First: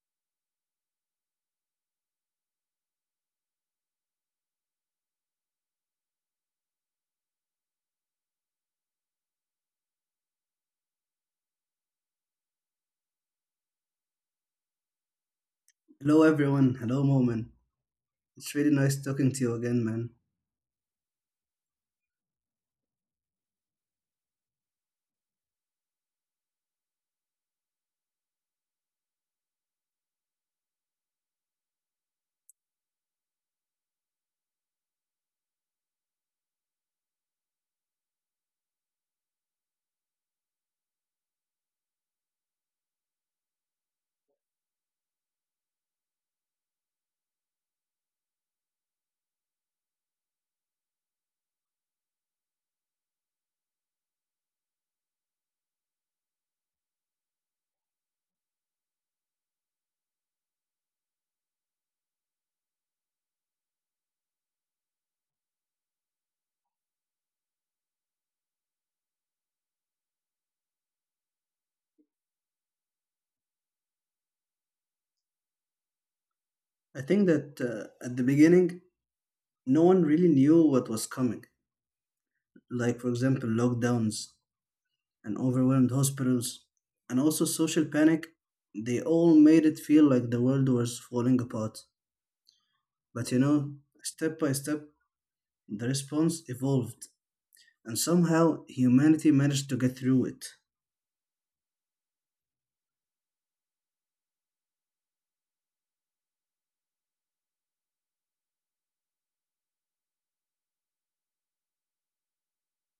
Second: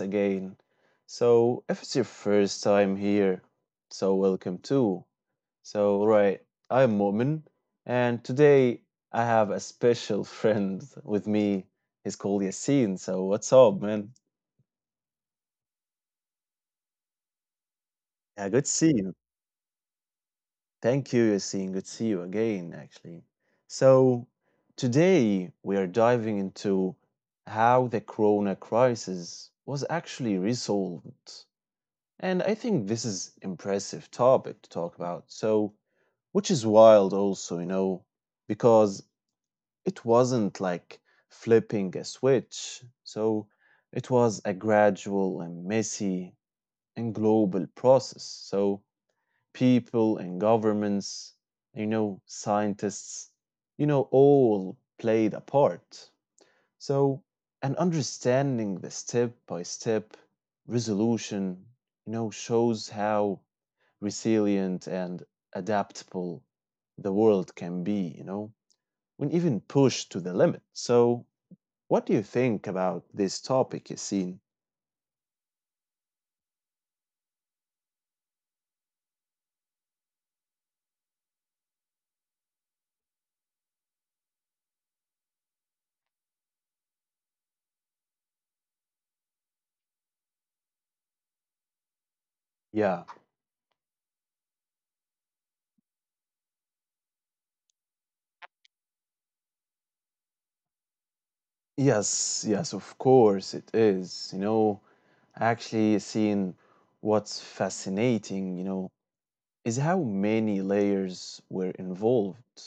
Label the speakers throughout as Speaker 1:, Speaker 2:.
Speaker 1: again. If it's your first time here, welcome too. So, right, I'm Mu'min, and today I have a special friend with me. He's called Yassine. So, what's up, man?
Speaker 2: Hello, everyone. Hello, Moment. It's really
Speaker 1: Yeah, good to
Speaker 2: nice
Speaker 1: see
Speaker 2: talking
Speaker 1: you.
Speaker 2: to you again, man.
Speaker 1: Thank you, Yassine. Good to see you again, actually. So, today we are diving into how the corona crisis was actually resolved. And I think this is impressive topic to talk about. So, which is wild also, you know, because it wasn't like flipping a switch. So, it was a gradual and messy and global process. So, people and governments, you know, scientists, you know, all played a part. So, and understanding the step by step resolution, you know, shows how resilient and adaptable the world can be, you know, when even pushed to the limit. So, what do you think about this topic, Yassine?
Speaker 2: I think that at the beginning, no one really knew what was coming. Like, for example, lockdowns and overwhelmed hospitals, and also social panic. They all made it feel like the world was falling apart. But you
Speaker 1: Yeah,
Speaker 2: know, step by step, the response evolved, and somehow humanity managed to get through it.
Speaker 1: yes, yes, of course it is. You know, actually, Yassine, what's fascinating, you know, is how many layers were involved,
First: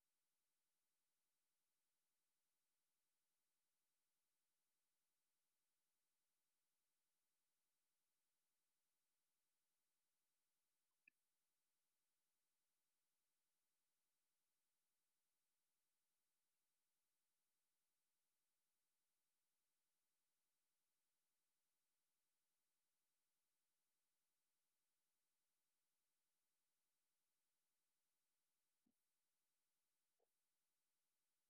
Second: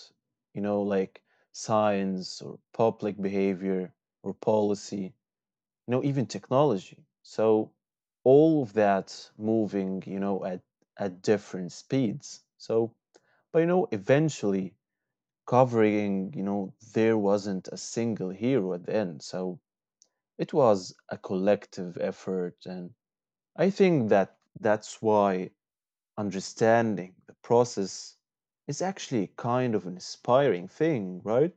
Speaker 1: you know, like science or public behavior or policy, you know, even technology. So all of that moving, you know, at different speeds. So but you know eventually covering, you know, there wasn't a single hero at the end. So it was a collective effort, and I think that's why understanding the process is actually kind of an inspiring thing, right?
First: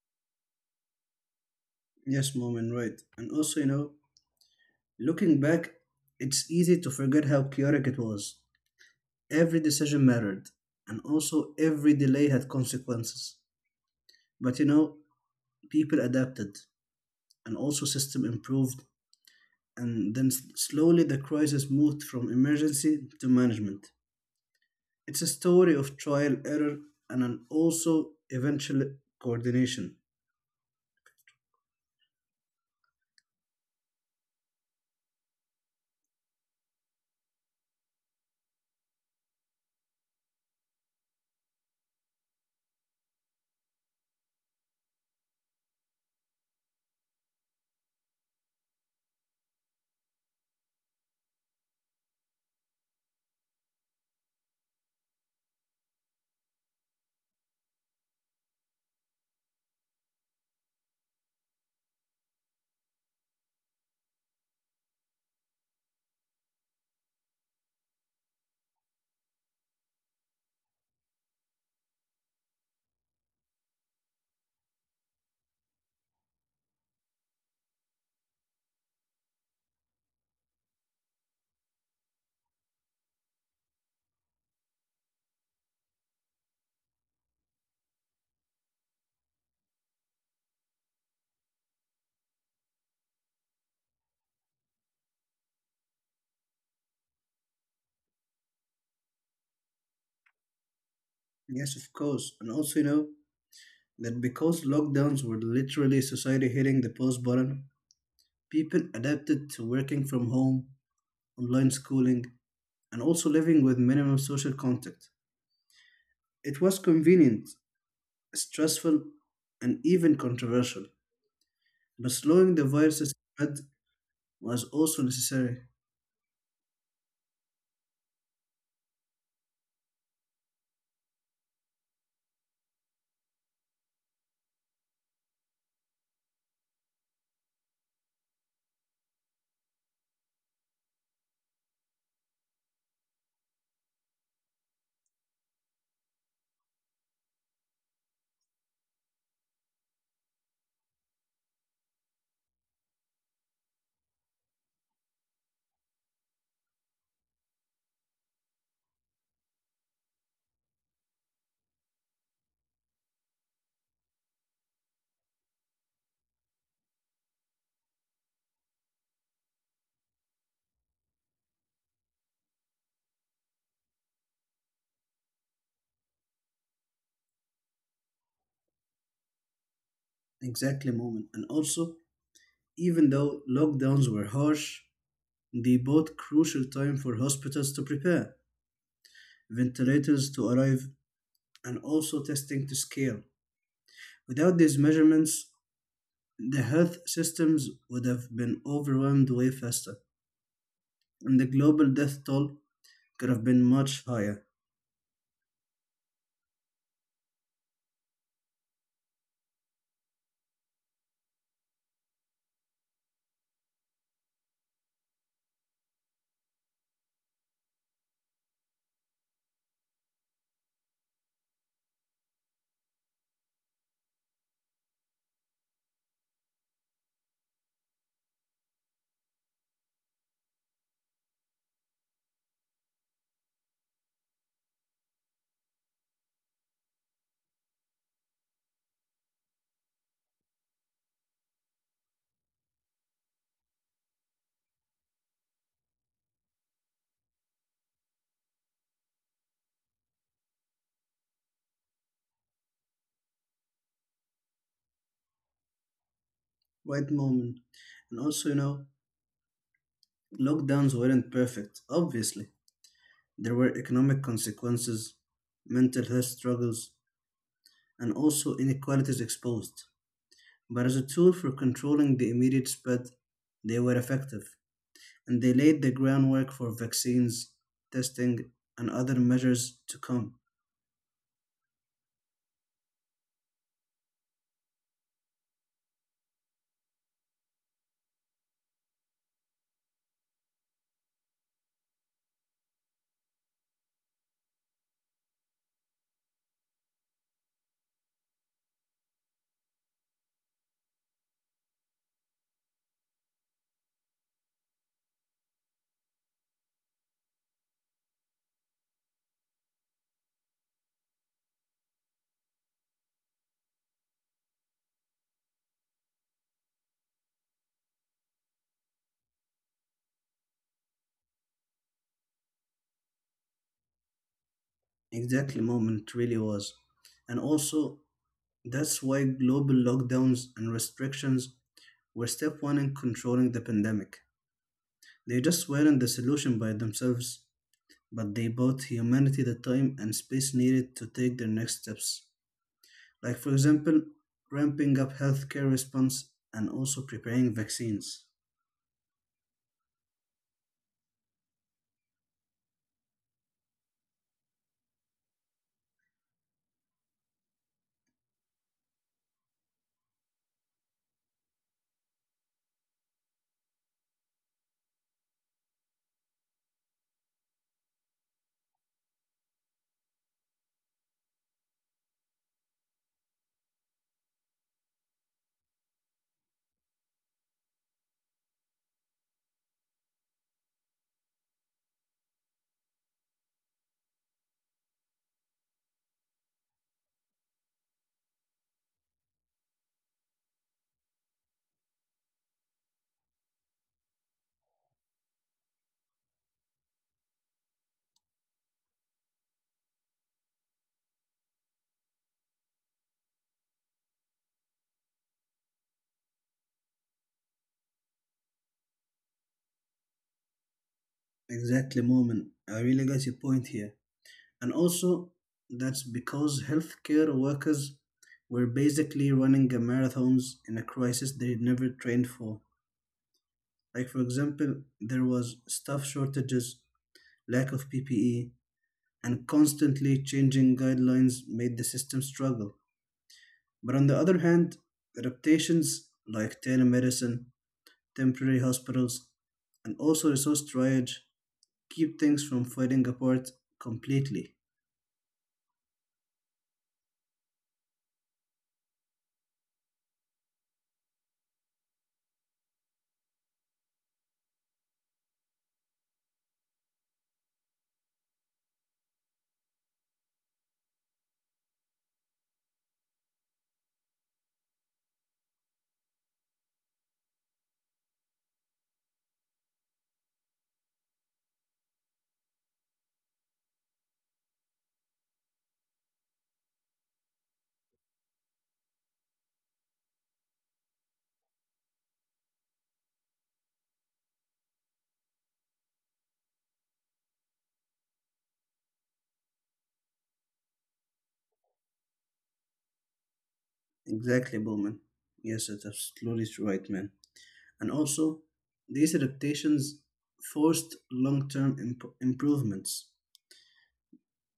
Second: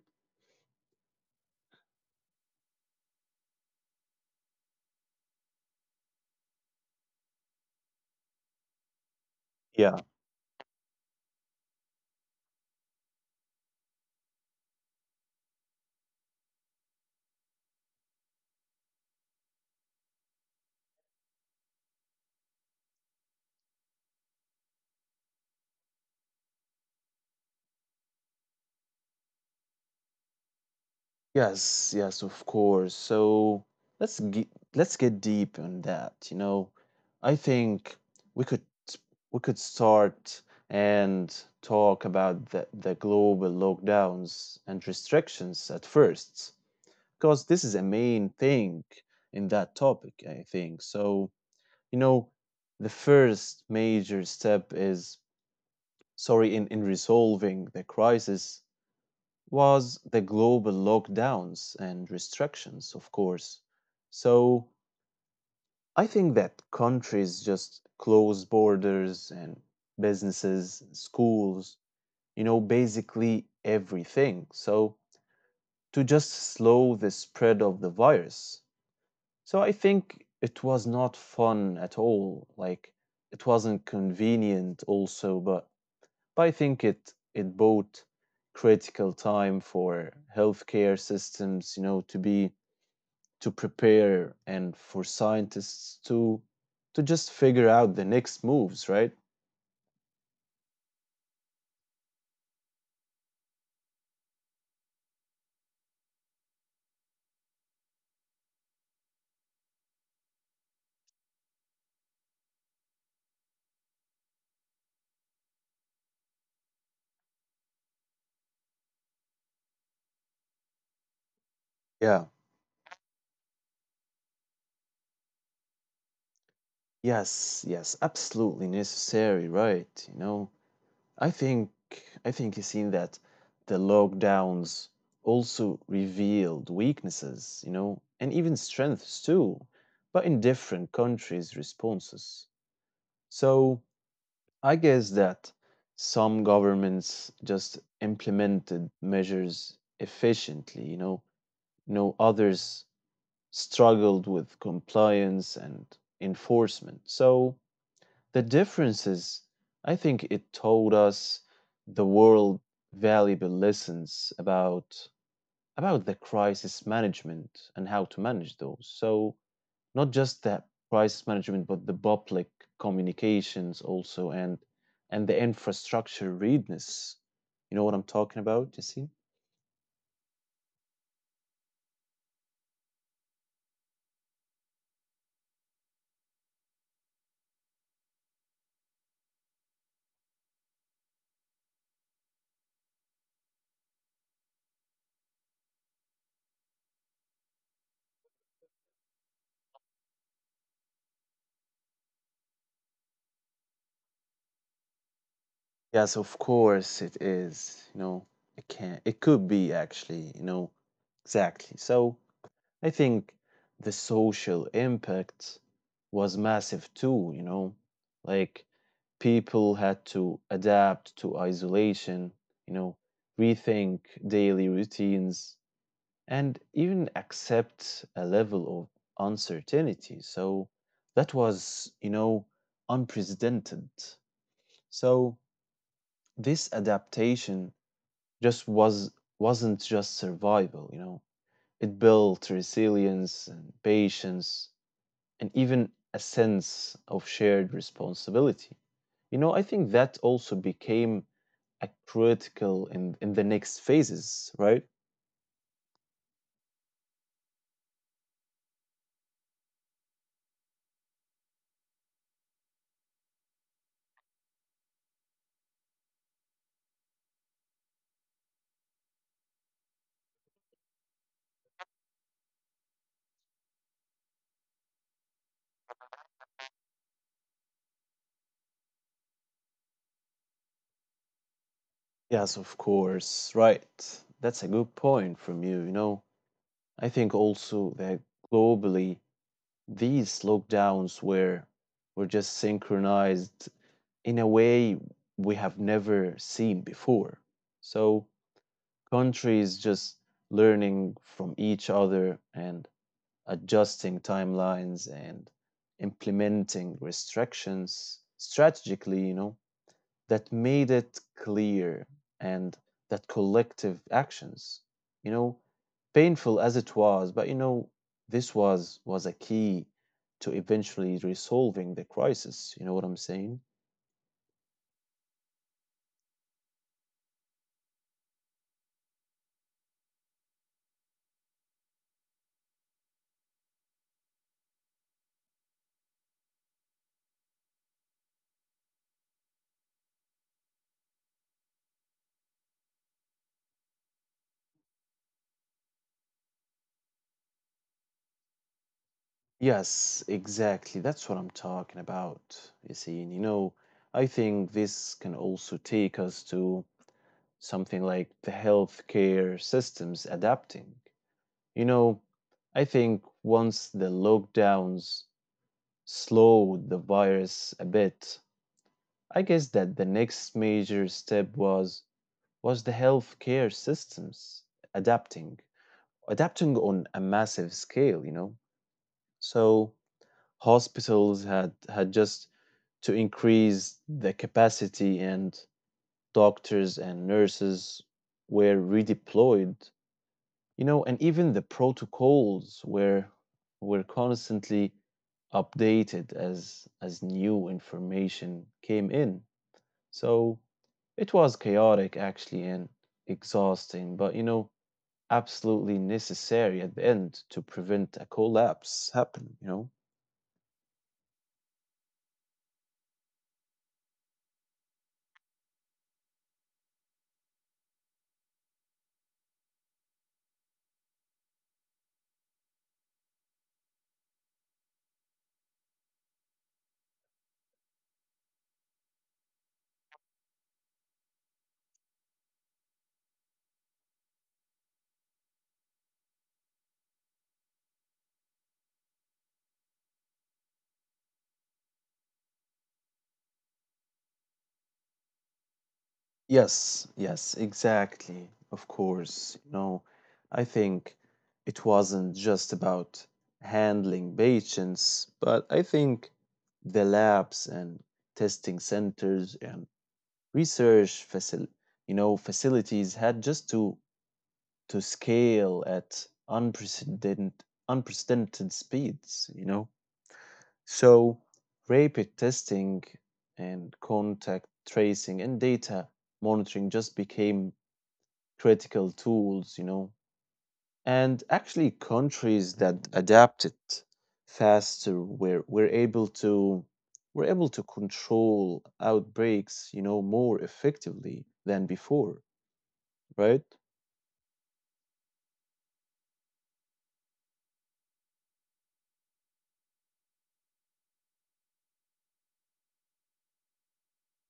Speaker 2: Yes, Moment, right. And also, you know, looking back, it's easy to forget how chaotic it was. Every decision
Speaker 1: Yeah.
Speaker 2: mattered, and also every delay had consequences. But you know, people adapted, and also system improved, and then slowly the crisis moved from emergency to management. It's a story of trial, error, and an also eventual coordination.
Speaker 1: Yes, yes, of course. So let's get let's get deep on that. You know, I think we could we could start and talk about the global lockdowns and restrictions at first, because this is a main thing in that topic, I think. So, you know, the first major step is sorry in resolving the crisis was the global lockdowns and restrictions, of course. So I think that countries just close borders and businesses, schools, you know, basically everything. So to just slow the spread of the virus. So I think it was not fun at all. Like it wasn't convenient also, but I think it bought critical time for healthcare systems, you know, to be to prepare and for scientists to just figure out the next moves, right?
Speaker 2: Yes, of course, and also you know that because lockdowns were literally society hitting the pause button, people adapted to working from home, online schooling, and also living with minimum social contact. It was convenient, stressful, and even controversial. But
Speaker 1: Yeah.
Speaker 2: slowing the virus's spread was also necessary.
Speaker 1: Yes, yes, absolutely necessary, right? You know, I think I think you've seen that the lockdowns also revealed weaknesses, you know, and even strengths too, but in different countries' responses. So I guess that some governments just implemented measures efficiently, you know, no others struggled with compliance and enforcement. So the differences, I think it taught us the world valuable lessons about the crisis management and how to manage those. So not just the price management, but the public communications also and the infrastructure readiness. You know what I'm talking about, Jesse?
Speaker 2: Exactly, moment. And also, even though lockdowns were harsh, they bought crucial time for hospitals to prepare, ventilators to arrive, and also testing to scale. Without these measurements, the health systems would have been overwhelmed way faster, and the global death toll could have been much higher.
Speaker 1: Yes, of course it is. You know, it can it could be actually, you know, exactly. So I think the social impact was massive too, you know. Like people had to adapt to isolation, you know, rethink daily routines and even accept a level of uncertainty. So that was, you know, unprecedented. So this adaptation just was wasn't just survival, you know. It built resilience and patience and even a sense of shared responsibility. You know, I think that also became a critical in the next phases, right?
Speaker 2: Right, moment. And also, you know, lockdowns weren't perfect, obviously. There were economic consequences, mental health struggles, and also inequalities exposed. But as a tool for controlling the immediate spread, they were effective, and they laid the groundwork for vaccines, testing, and other measures to come.
Speaker 1: Yes, of course, right. That's a good point from you, you know. I think also that globally these lockdowns were just synchronized in a way we have never seen before. So countries just learning from each other and adjusting timelines and implementing restrictions strategically, you know, that made it clear and that collective actions, you know, painful as it was, but you know this was a key to eventually resolving the crisis, you know what I'm saying?
Speaker 2: Exactly, moment, really was. And also, that's why global lockdowns and restrictions were step one in controlling the pandemic. They just weren't the solution by themselves, but they bought humanity the time and space needed to take their next steps. Like, for example, ramping up healthcare response and also preparing vaccines.
Speaker 1: Yes, exactly. That's what I'm talking about. You see, and you know, I think this can also take us to something like the healthcare systems adapting. You know, I think once the lockdowns slowed the virus a bit, I guess that the next major step was the healthcare systems adapting, adapting on a massive scale, you know. So hospitals had just to increase the capacity and doctors and nurses were redeployed, you know, and even the protocols were constantly updated as new information came in. So it was chaotic actually and exhausting, but you know absolutely necessary at the end to prevent a collapse happen, you know.
Speaker 2: Exactly, Moment. I really got your point here. And also, that's because healthcare workers were basically running a marathons in a crisis they never trained for. Like, for example, there was staff shortages, lack of PPE, and constantly changing guidelines made the system struggle. But on the other hand, adaptations like telemedicine, temporary hospitals, and also resource triage keep things from falling apart completely.
Speaker 1: Yes, yes, exactly. Of course. You know, I think it wasn't just about handling patients, but I think the labs and testing centers and research facil, you know, facilities had just to scale at unprecedented speeds, you know. So rapid testing and contact tracing and data monitoring just became critical tools, you know, and actually countries that adapt it faster were able to control outbreaks, you know, more effectively than before, right?
Speaker 2: Exactly, Bowman. Yes, that's absolutely right, man. And also, these adaptations forced long term improvements.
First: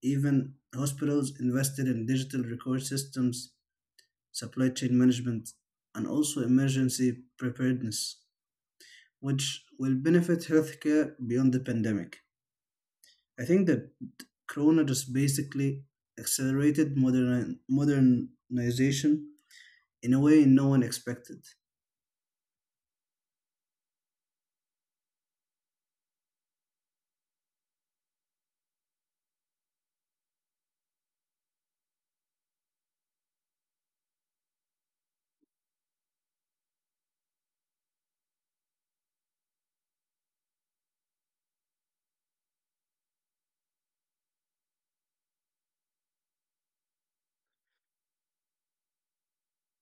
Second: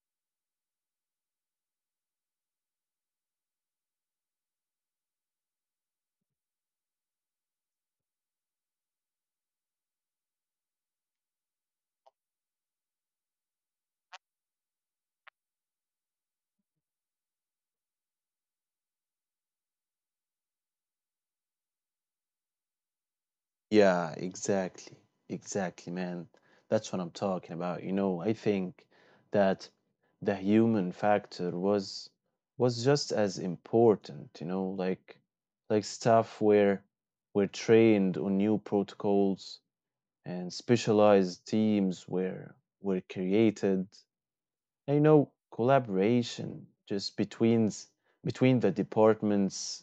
Speaker 2: Even hospitals invested in digital record systems, supply chain management, and also emergency preparedness, which will benefit healthcare beyond the pandemic. I think that Corona just basically accelerated modernization in a way no one expected.
Speaker 1: Yeah, exactly. Exactly, man. That's what I'm talking about. You know, I think that the human factor was just as important, you know, like stuff where we're trained on new protocols and specialized teams were created. And, you know, collaboration just between the departments,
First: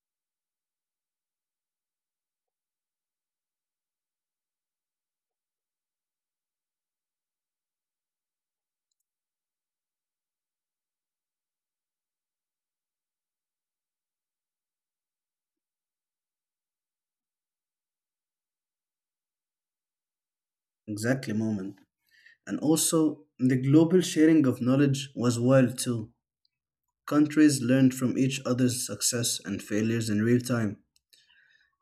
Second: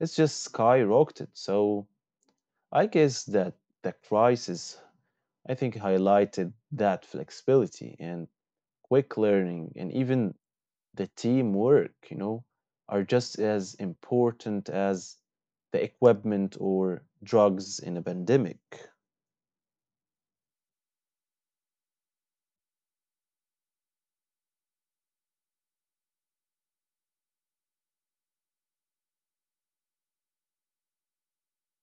Speaker 1: it's just skyrocketed. So I guess that the crisis I think highlighted that flexibility and quick learning and even the teamwork, you know, are just as important as the equipment or drugs in a pandemic.
Speaker 2: Exactly, moment. And also, the global sharing of knowledge was wild too. Countries learned from each other's success and failures in real time,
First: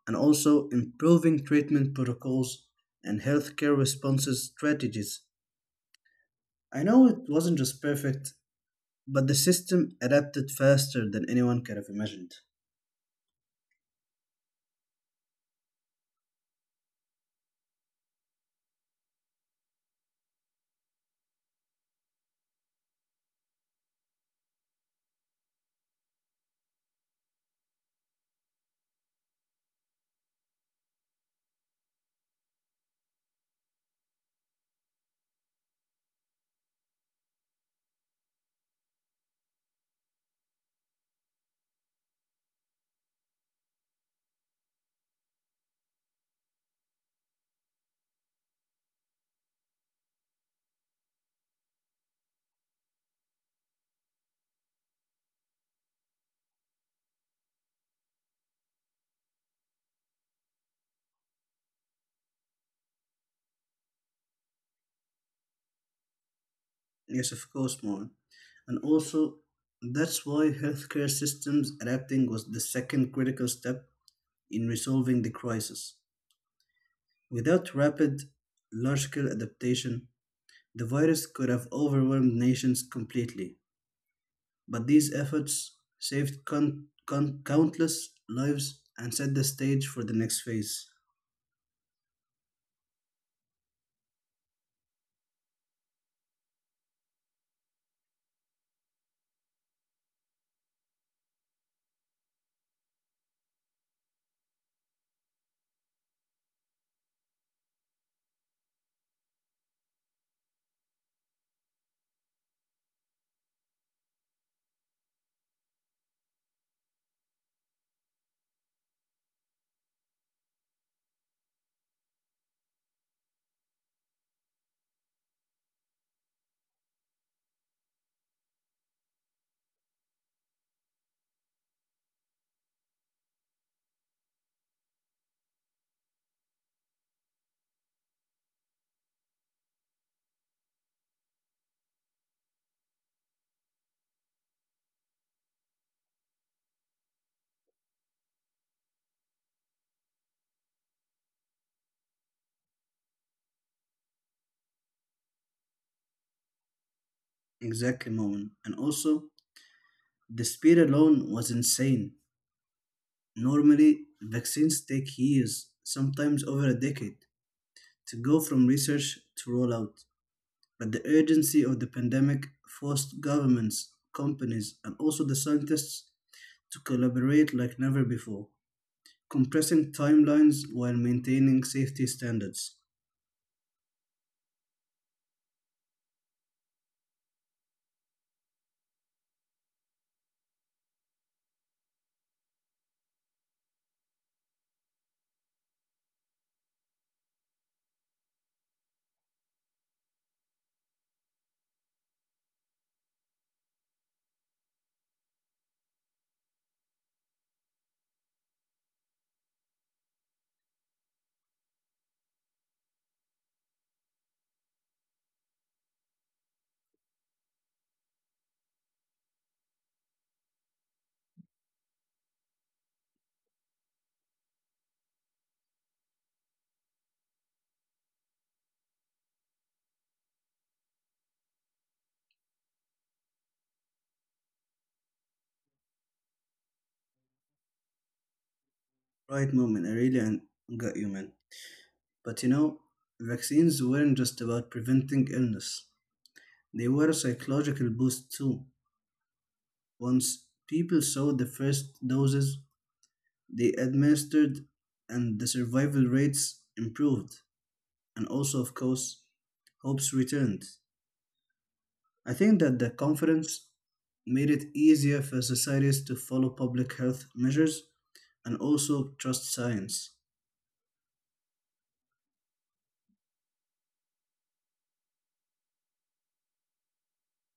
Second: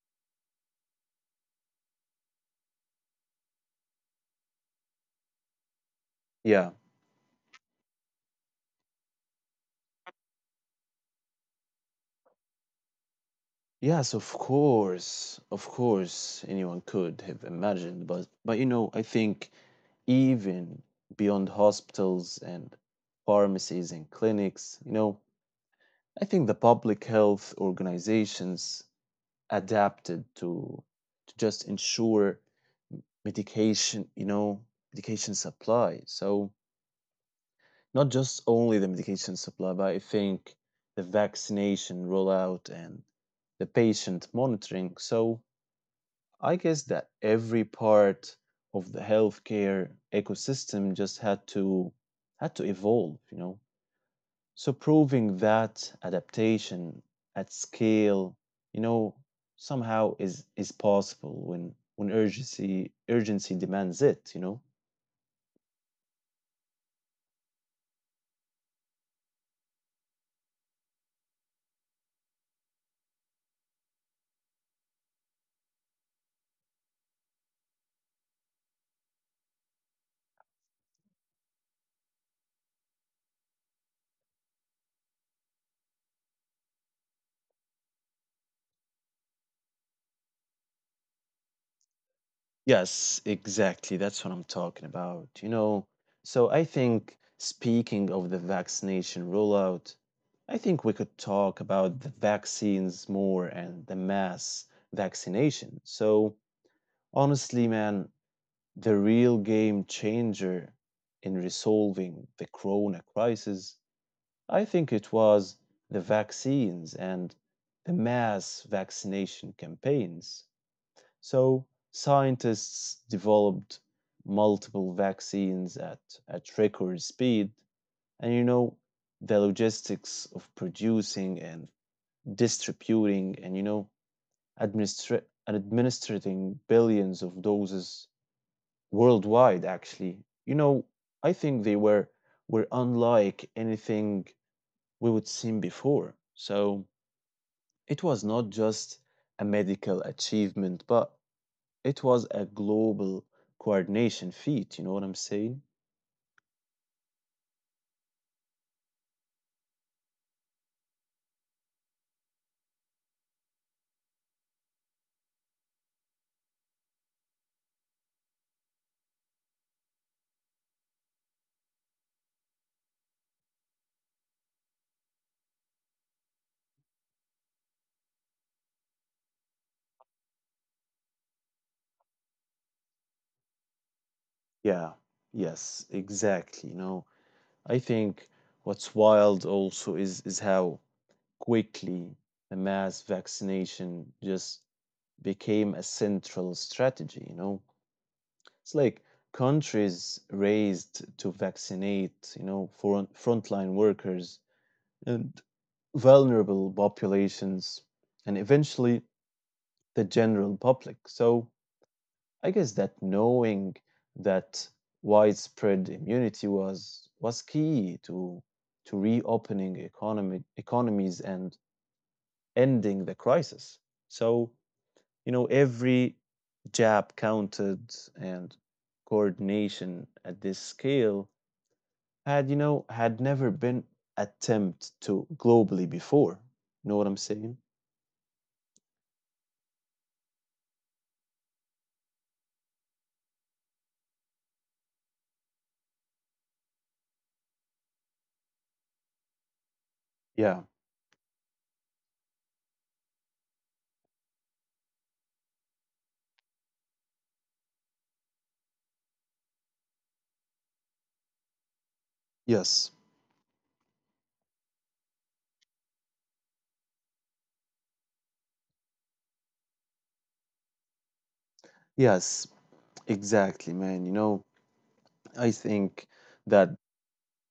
Speaker 2: and also improving treatment protocols and healthcare responses strategies.
Speaker 1: Yeah.
Speaker 2: I know it wasn't just perfect, but the system adapted faster than anyone could have imagined.
Speaker 1: Yes, of course. Of course, anyone could have imagined, but you know, I think even beyond hospitals and pharmacies and clinics, you know, I think the public health organizations adapted to just ensure medication, you know, medication supply. So not just only the medication supply, but I think the vaccination rollout and the patient monitoring. So I guess that every part of the healthcare ecosystem just had to evolve, you know. So proving that adaptation at scale, you know, somehow is possible when urgency demands it, you know?
Speaker 2: Yes, of course, more. And also, that's why healthcare systems adapting was the second critical step in resolving the crisis. Without rapid, large scale adaptation, the virus could have overwhelmed nations completely. But these efforts saved countless lives and set the stage for the next phase.
Speaker 1: Yes, exactly. That's what I'm talking about, you know. So I think speaking of the vaccination rollout, I think we could talk about the vaccines more and the mass vaccination. So honestly, man, the real game changer in resolving the corona crisis, I think it was the vaccines and the mass vaccination campaigns. So scientists developed multiple vaccines at record speed. And you know, the logistics of producing and distributing and, you know, administrating billions of doses worldwide, actually, you know, I think they were unlike anything we would seen before. So it was not just a medical achievement, but it was a global coordination feat, you know what I'm saying?
Speaker 2: Exactly, Moen. And also, the speed alone was insane. Normally, vaccines take years, sometimes over a decade, to go from research to rollout. But the urgency of the pandemic forced governments, companies, and also the scientists to collaborate like never before, compressing timelines while maintaining safety standards.
Speaker 1: Yeah, yes, exactly, you know. I think what's wild also is how quickly the mass vaccination just became a central strategy, you know. It's like countries raised to vaccinate, you know, frontline workers and vulnerable populations, and eventually the general public. So I guess that knowing that widespread immunity was key to reopening economic economies and ending the crisis. So you know every jab counted and coordination at this scale had, you know, had never been attempt to globally before. Know what I'm saying?
Speaker 2: Right, moment, I really got you, man. But you know, vaccines weren't just about preventing illness, they were a psychological boost too. Once
Speaker 1: Yeah.
Speaker 2: people saw the first doses, they administered, and the survival rates improved. And also, of course, hopes returned. I think that the
Speaker 1: Yes.
Speaker 2: conference made it easier for societies to follow public health measures and also trust science.
Speaker 1: Yes, exactly, man. You know, I think that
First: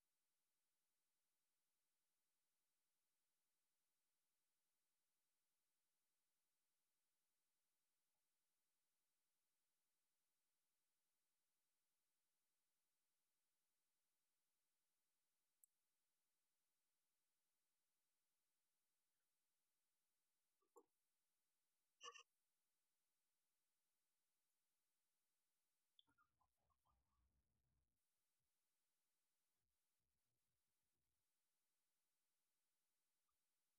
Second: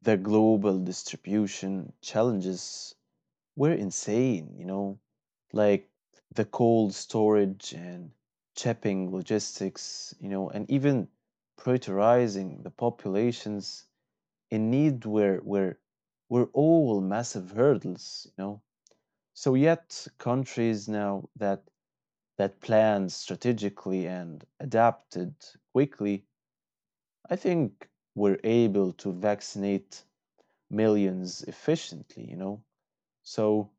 Speaker 1: the global distribution challenges were insane, you know, like the cold storage and shipping logistics, you know, and even prioritizing the populations in need were all massive hurdles, you know. So yet countries now that planned strategically and adapted quickly, I think were able to vaccinate millions efficiently, you know. So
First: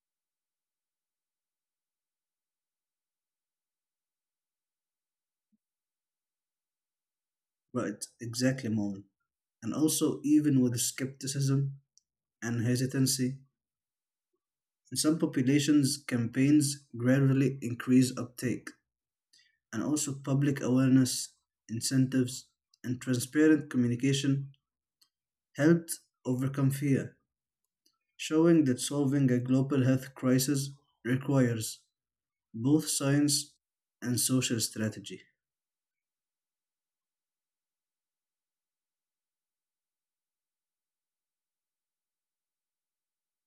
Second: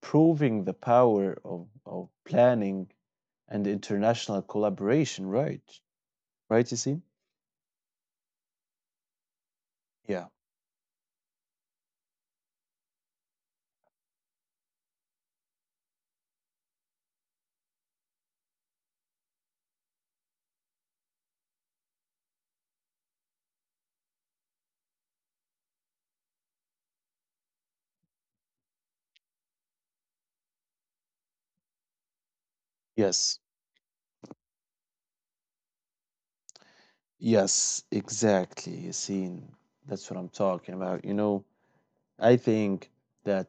Speaker 1: proving the power of planning and international collaboration, right? Right, you see?
Speaker 2: Right, exactly, Mom. And also,
Speaker 1: Yeah.
Speaker 2: even with skepticism and hesitancy in some populations, campaigns gradually increase uptake, and also public awareness, incentives, and transparent communication helped overcome fear, showing that solving a global health crisis requires both
Speaker 1: Yes.
Speaker 2: science and social strategy.
Speaker 1: Yes, exactly. You see, that's what I'm talking about. You know, I think that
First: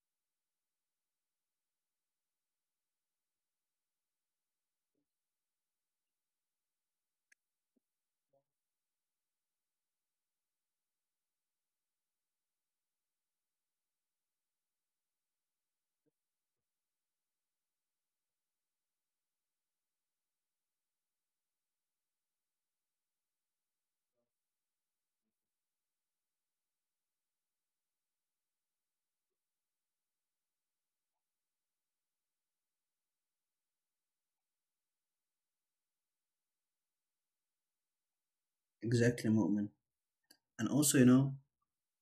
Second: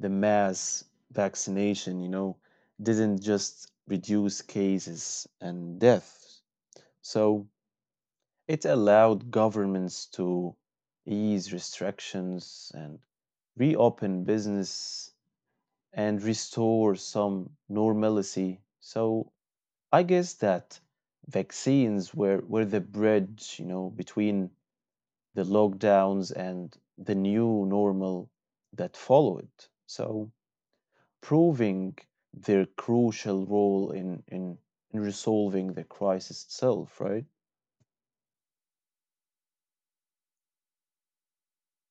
Speaker 1: the mass vaccination, you know, didn't just reduce cases and deaths. So it allowed governments to ease restrictions and reopen business and restore some normalcy. So I guess that vaccines were the bridge, you know, between the lockdowns and the new normal that followed. So proving their crucial role in resolving the crisis itself, right?
Speaker 2: Exactly, Mu'min. And also, you know,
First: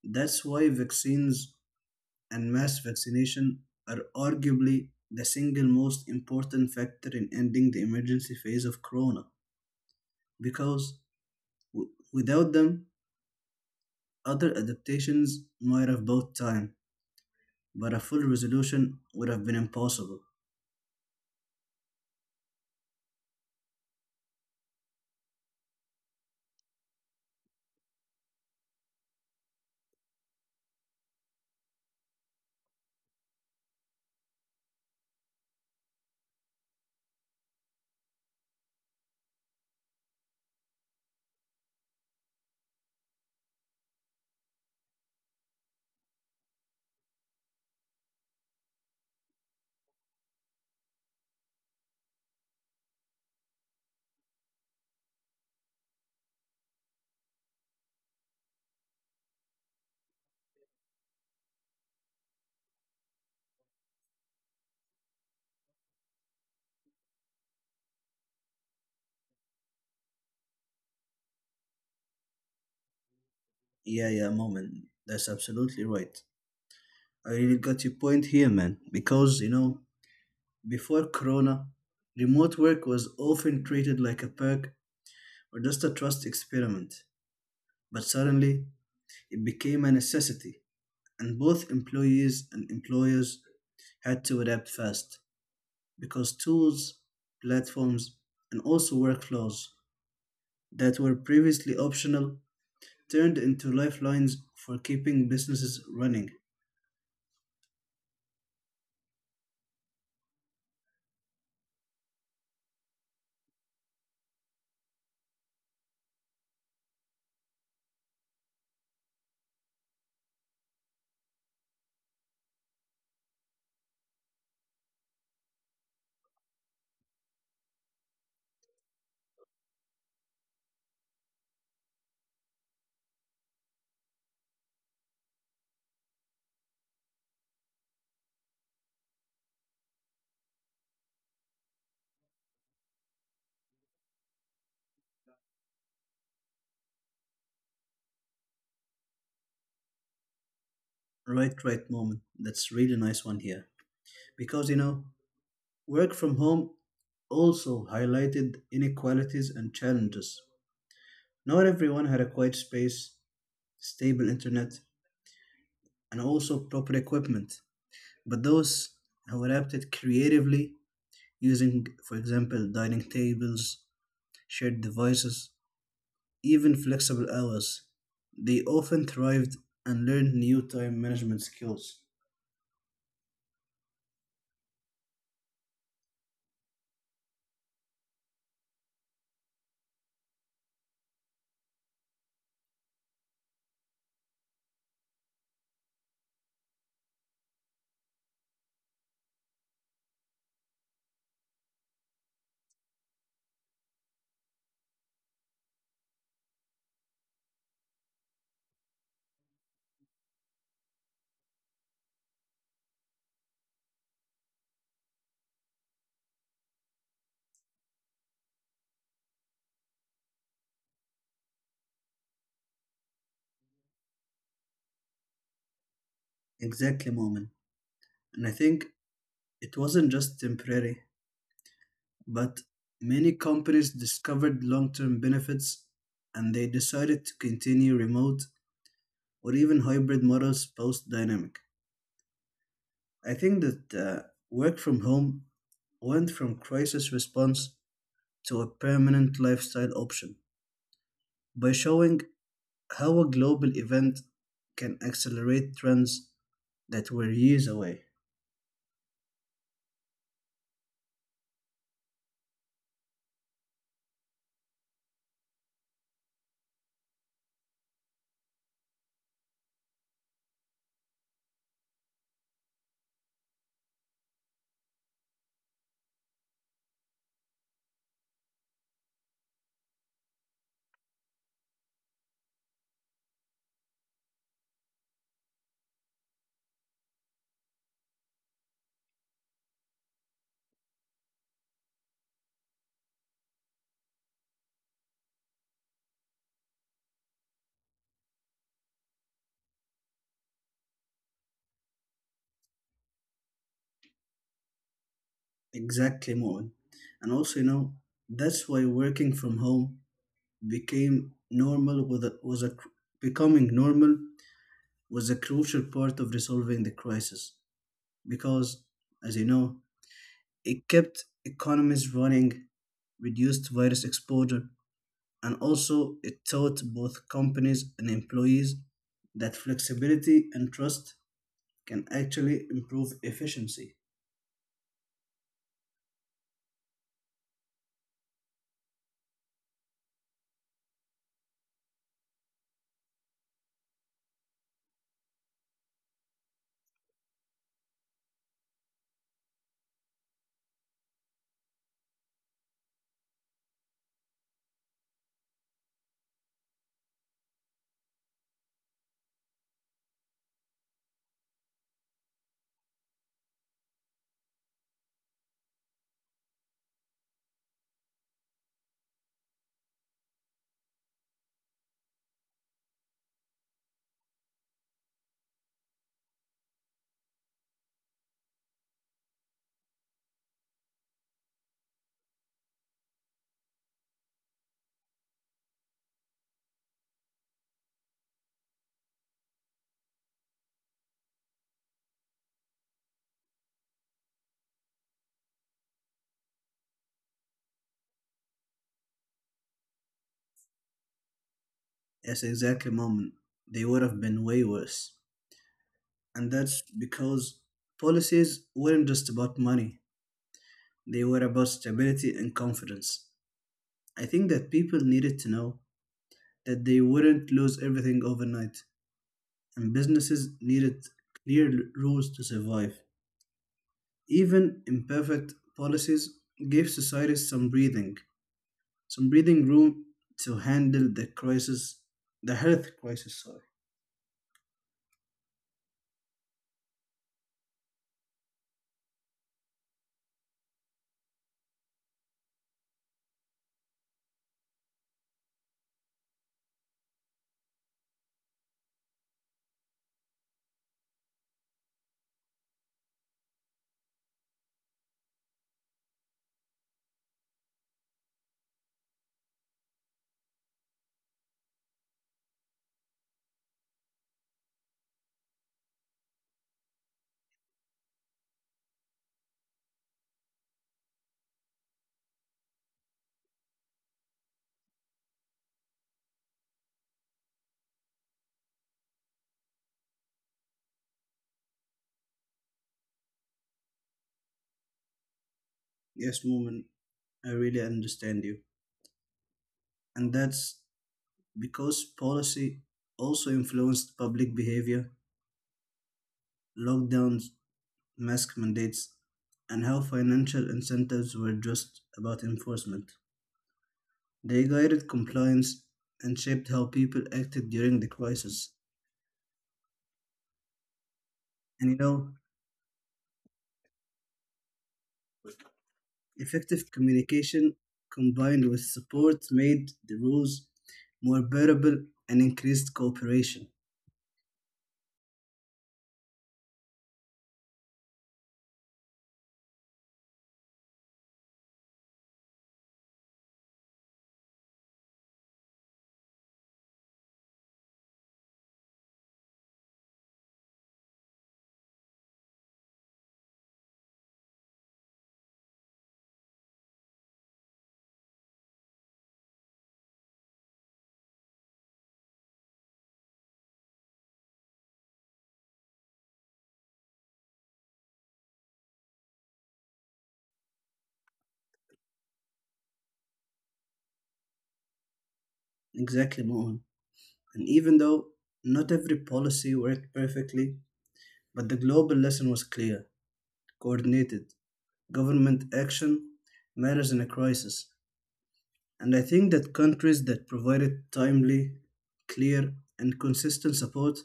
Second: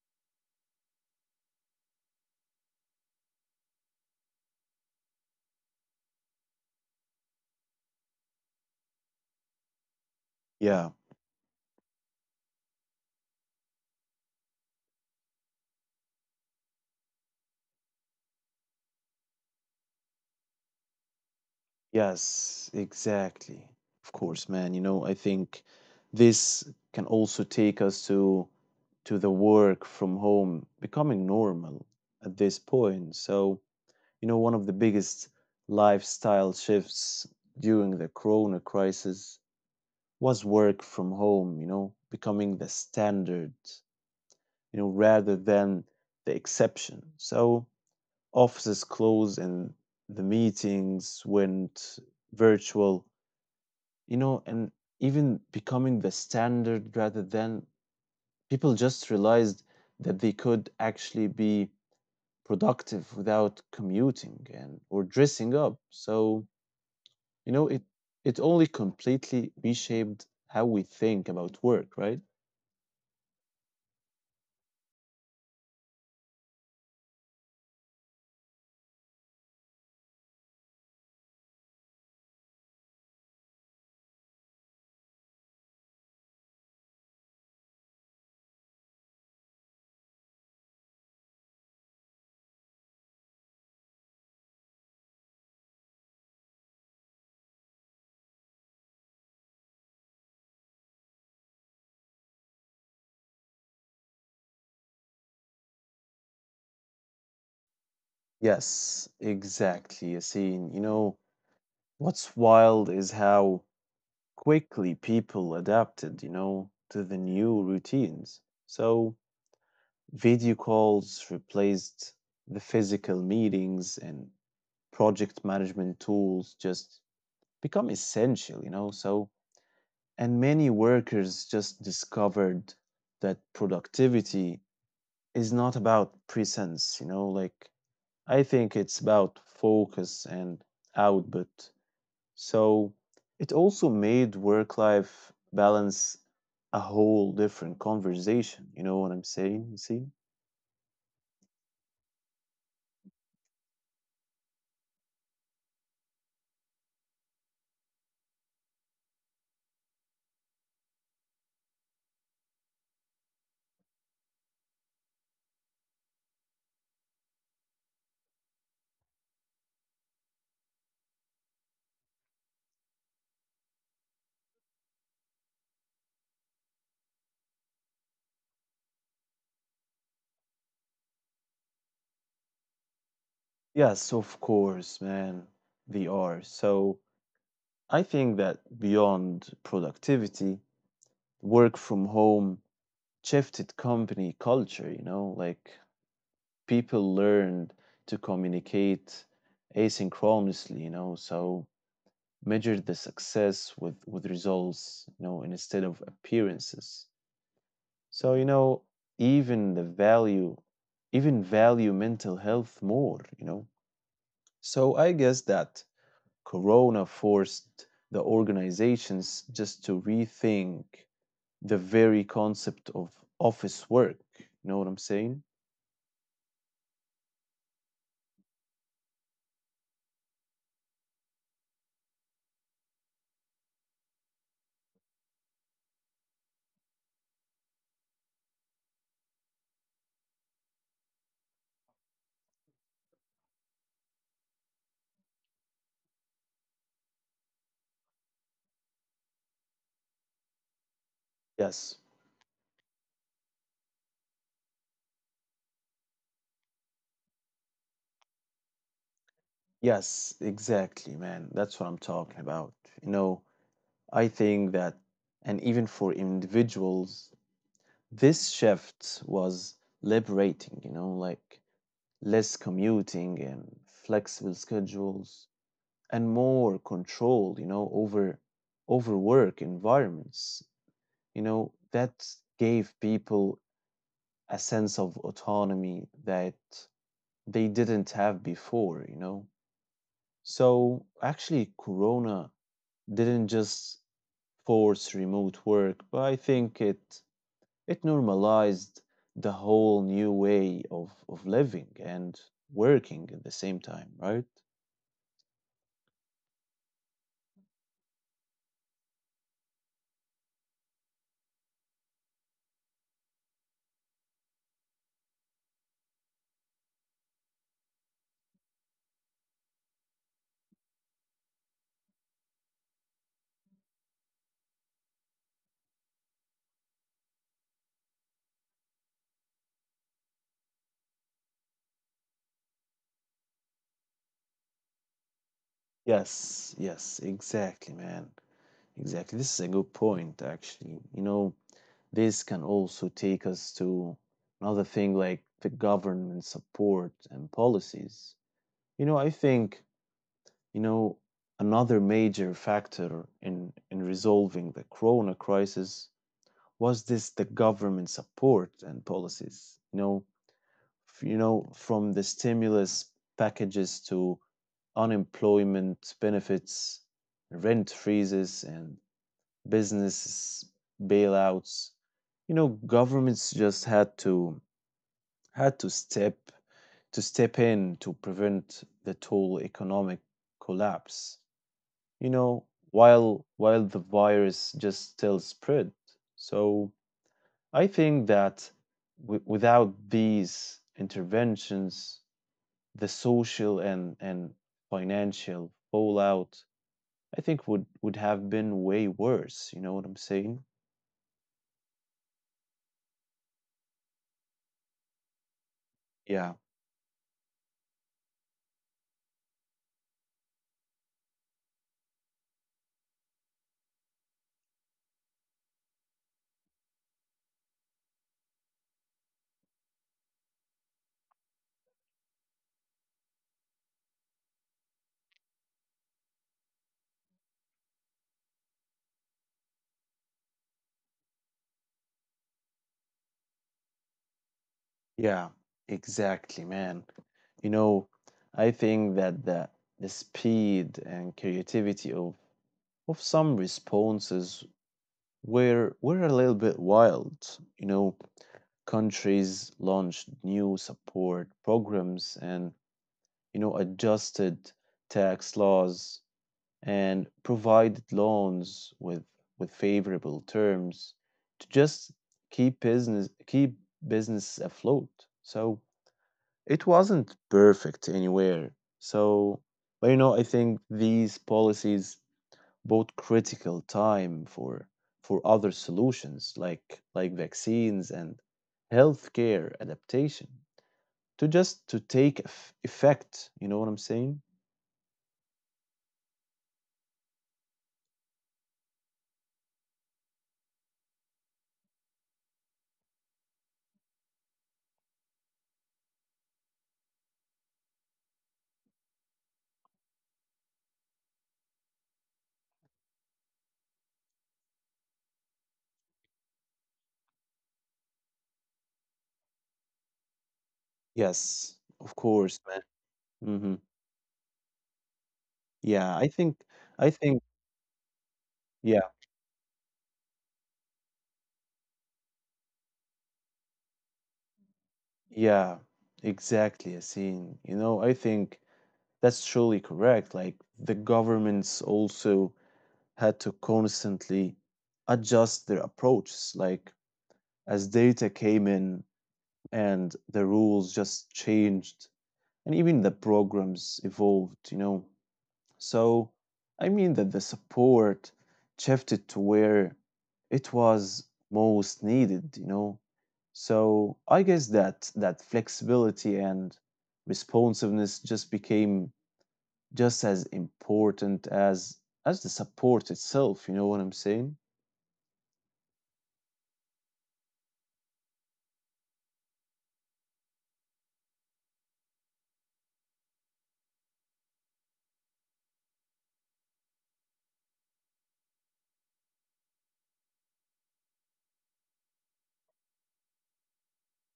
Speaker 2: that's why vaccines and mass vaccination are arguably the single most important factor in ending the emergency phase of corona, because
Speaker 1: Yeah.
Speaker 2: without them, other adaptations might have bought time, but a full resolution would have been impossible.
Speaker 1: Yes, exactly. Of course, man. You know, I think this can also take us to the work from home becoming normal at this point. So, you know, one of the biggest lifestyle shifts during the corona crisis was work from home, you know, becoming the standard, you know, rather than the exception. So offices closed and the meetings went virtual, you know, and even becoming the standard rather than people just realized that they could actually be productive without commuting and or dressing up. So, you know, it only completely reshaped how we think about work, right?
Speaker 2: Yeah, yeah, moment. That's absolutely right. I really got your point here, man. Because, you know, before Corona, remote work was often treated like a perk or just a trust experiment. But suddenly, it became a necessity, and both employees and employers had to adapt fast because tools, platforms, and also workflows that were previously optional turned into lifelines for keeping businesses running.
Speaker 1: Yes, exactly, Yassine. You know, what's wild is how quickly people adapted, you know, to the new routines. So video calls replaced the physical meetings and project management tools just become essential, you know. So, and many workers just discovered that productivity is not about presence, you know, like I think it's about focus and output. So it also made work life balance a whole different conversation. You know what I'm saying? You see?
Speaker 2: Right, right, moment. That's really nice one here. Because you know, work from home also highlighted inequalities and challenges. Not everyone had a quiet space, stable internet, and also proper equipment. But those who adapted creatively, using, for example, dining tables, shared devices, even flexible hours, they often thrived and learned new time management skills.
Speaker 1: Yes, of course, man. They are. So I think that beyond productivity, work from home shifted company culture, you know, like people learned to communicate asynchronously, you know, so measure the success with results, you know, instead of appearances. So, you know, even the value, even value mental health more, you know. So I guess that Corona forced the organizations just to rethink the very concept of office work. You know what I'm saying?
Speaker 2: Exactly, moment. And I think it wasn't just temporary, but many companies discovered long term benefits and they decided to continue remote or even hybrid models post dynamic. I think that work from home went from crisis response to a permanent lifestyle option by
Speaker 1: Yes,
Speaker 2: showing how a global event can accelerate trends that were years away.
Speaker 1: yes, exactly, man. That's what I'm talking about. You know, I think that, and even for individuals, this shift was liberating, you know, like less commuting and flexible schedules and more control, you know, over work environments, you know, that gave people a sense of autonomy that they didn't have before, you know. So actually Corona didn't just force remote work, but I think it normalized the whole new way of living and working at the same time, right?
Speaker 2: Exactly, Moen. And also, you know, that's why working from home became normal becoming normal was a crucial part of resolving the crisis because as you know it kept economies running, reduced virus exposure, and also it taught both companies and employees that flexibility and trust can actually improve efficiency.
Speaker 1: Yes, yes, exactly, man. Exactly. This is a good point, actually. You know, this can also take us to another thing like the government support and policies. You know, I think, you know, another major factor in resolving the corona crisis was this the government support and policies. You know, you know, from the stimulus packages to unemployment benefits, rent freezes, and business bailouts. You know, governments just had to had to step in to prevent the total economic collapse. You know, while the virus just still spread. So I think that without these interventions, the social and financial fallout I think would have been way worse, you know what I'm saying?
Speaker 2: Yes, exactly, moment, they would have been way worse.
Speaker 1: Yeah.
Speaker 2: And that's because policies weren't just about money. They were about stability and confidence. I think that people needed to know that they wouldn't lose everything overnight, and businesses needed clear rules to survive. Even imperfect policies gave societies some breathing room to handle the crisis, the health crisis. Sorry.
Speaker 1: Yeah. Exactly, man. You know, I think that the speed and creativity of some responses were a little bit wild. You know, countries launched new support programs and, you know, adjusted tax laws and provided loans with favorable terms to just keep business afloat. So it wasn't perfect anywhere. So but, you know, I think these policies bought critical time for other solutions like vaccines and healthcare adaptation to just to take effect. You know what I'm saying?
Speaker 2: Yes, woman, I really understand you, and that's because policy also influenced public behavior. Lockdowns, mask mandates, and how financial incentives were just about enforcement. They guided compliance and shaped how people acted during the crisis.
Speaker 1: Yes,
Speaker 2: And you
Speaker 1: of
Speaker 2: know,
Speaker 1: course, man. Mhm. Yeah, I think
Speaker 2: effective
Speaker 1: I think
Speaker 2: communication combined with
Speaker 1: yeah,
Speaker 2: support made the rules more bearable and increased cooperation.
Speaker 1: yeah, exactly, Yassine. You know, I think that's truly correct. Like the governments also had to constantly adjust their approaches. Like as data came in and the rules just changed and even the programs evolved, you know. So I mean that the support shifted to where it was most needed, you know. So I guess that flexibility and responsiveness just became just as important as the support itself, you know what I'm saying?
Speaker 2: Exactly, Mohan. And even though not every policy worked perfectly, but the global lesson was clear, coordinated. Government action matters in a crisis, and I think that countries that provided timely, clear, and consistent support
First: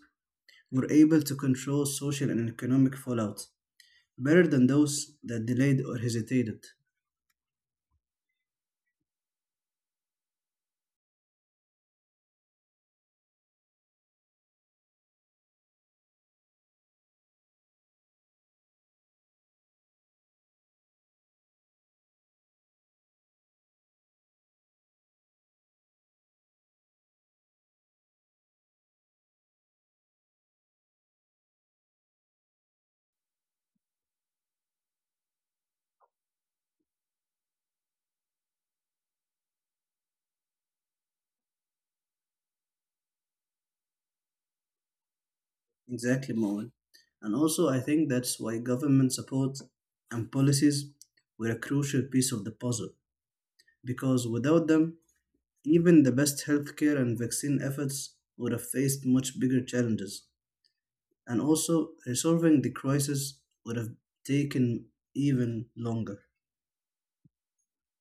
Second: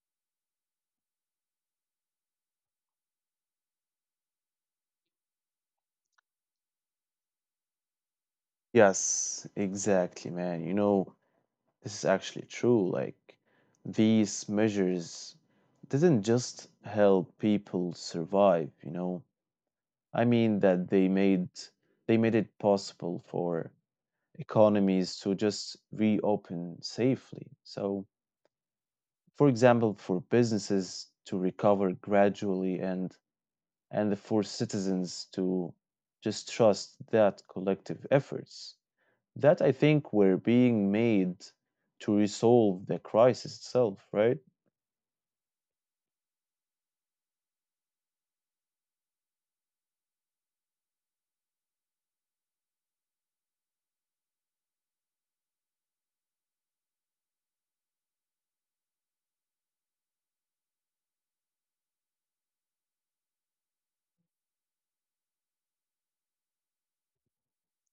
Speaker 2: were able to control social and economic fallout better than those that delayed or hesitated.
Speaker 1: Yes, exactly, man. You know, this is actually true. Like these measures didn't just help people survive, you know. I mean that they made it possible for economies to just reopen safely. So, for example, for businesses to recover gradually and for citizens to just trust that collective efforts that I think were being made to resolve the crisis itself, right?
Speaker 2: Exactly, Moen. And also, I think that's why government support and policies were a crucial piece of the puzzle, because without them, even the best healthcare and vaccine efforts would have faced much bigger challenges, and also resolving the crisis would have taken even longer.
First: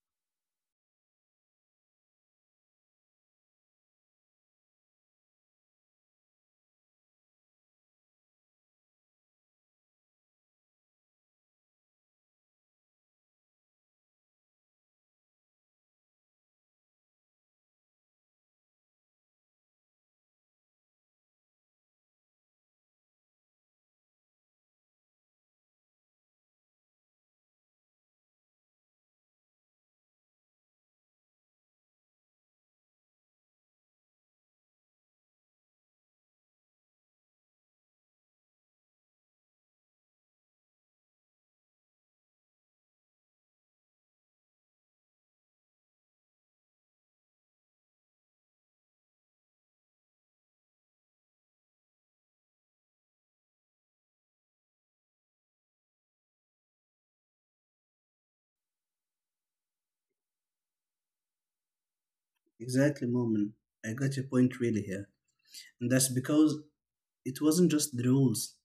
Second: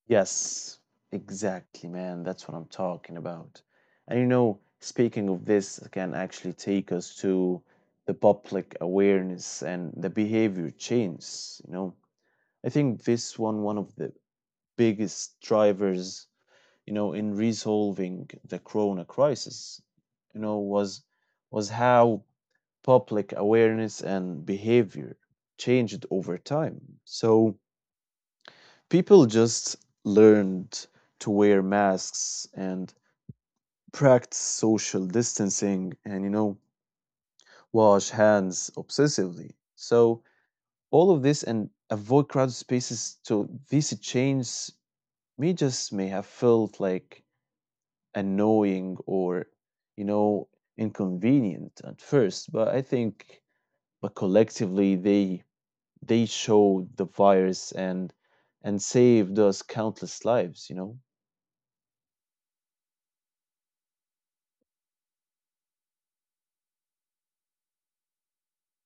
Speaker 1: Yes, exactly, man. That's what I'm talking about. And you know, speaking of this, can actually take us to the public awareness and the behavior change. You know, I think this one of the biggest drivers, you know, in resolving the corona crisis, you know, was how public awareness and behavior changed over time. So people just learned to wear masks and practice social distancing and, you know, wash hands obsessively. So, all of this and avoid crowded spaces. So, these changes may have felt like annoying or, you know, inconvenient at first, but I think, but collectively, they showed the virus and saved us countless lives, you know?
Speaker 2: Exactly, Moment. I got your point really here. And that's because it wasn't just the rules,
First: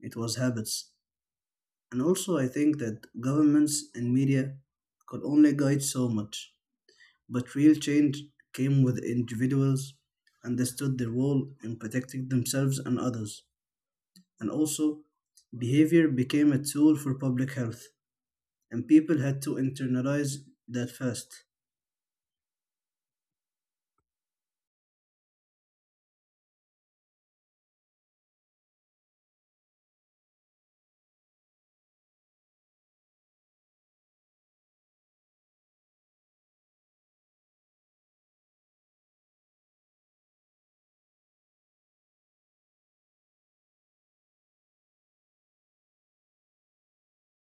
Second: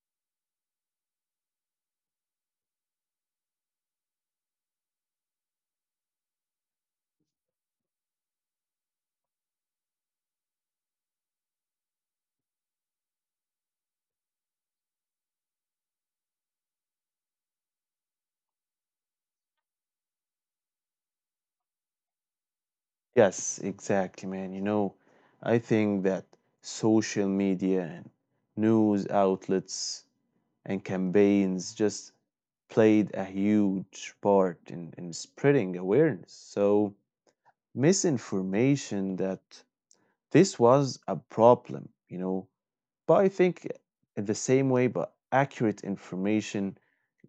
Speaker 2: it was habits. And also, I think that governments and media could only guide so much. But real change came with individuals understood their role in protecting themselves and others. And also, behavior became a tool for public health and people had to internalize that fast.
Speaker 1: Yes, exactly, man. You know, I think that social media and news outlets and campaigns just played a huge part in, spreading awareness. So, misinformation that this was a problem, you know, but I think in the same way, but accurate information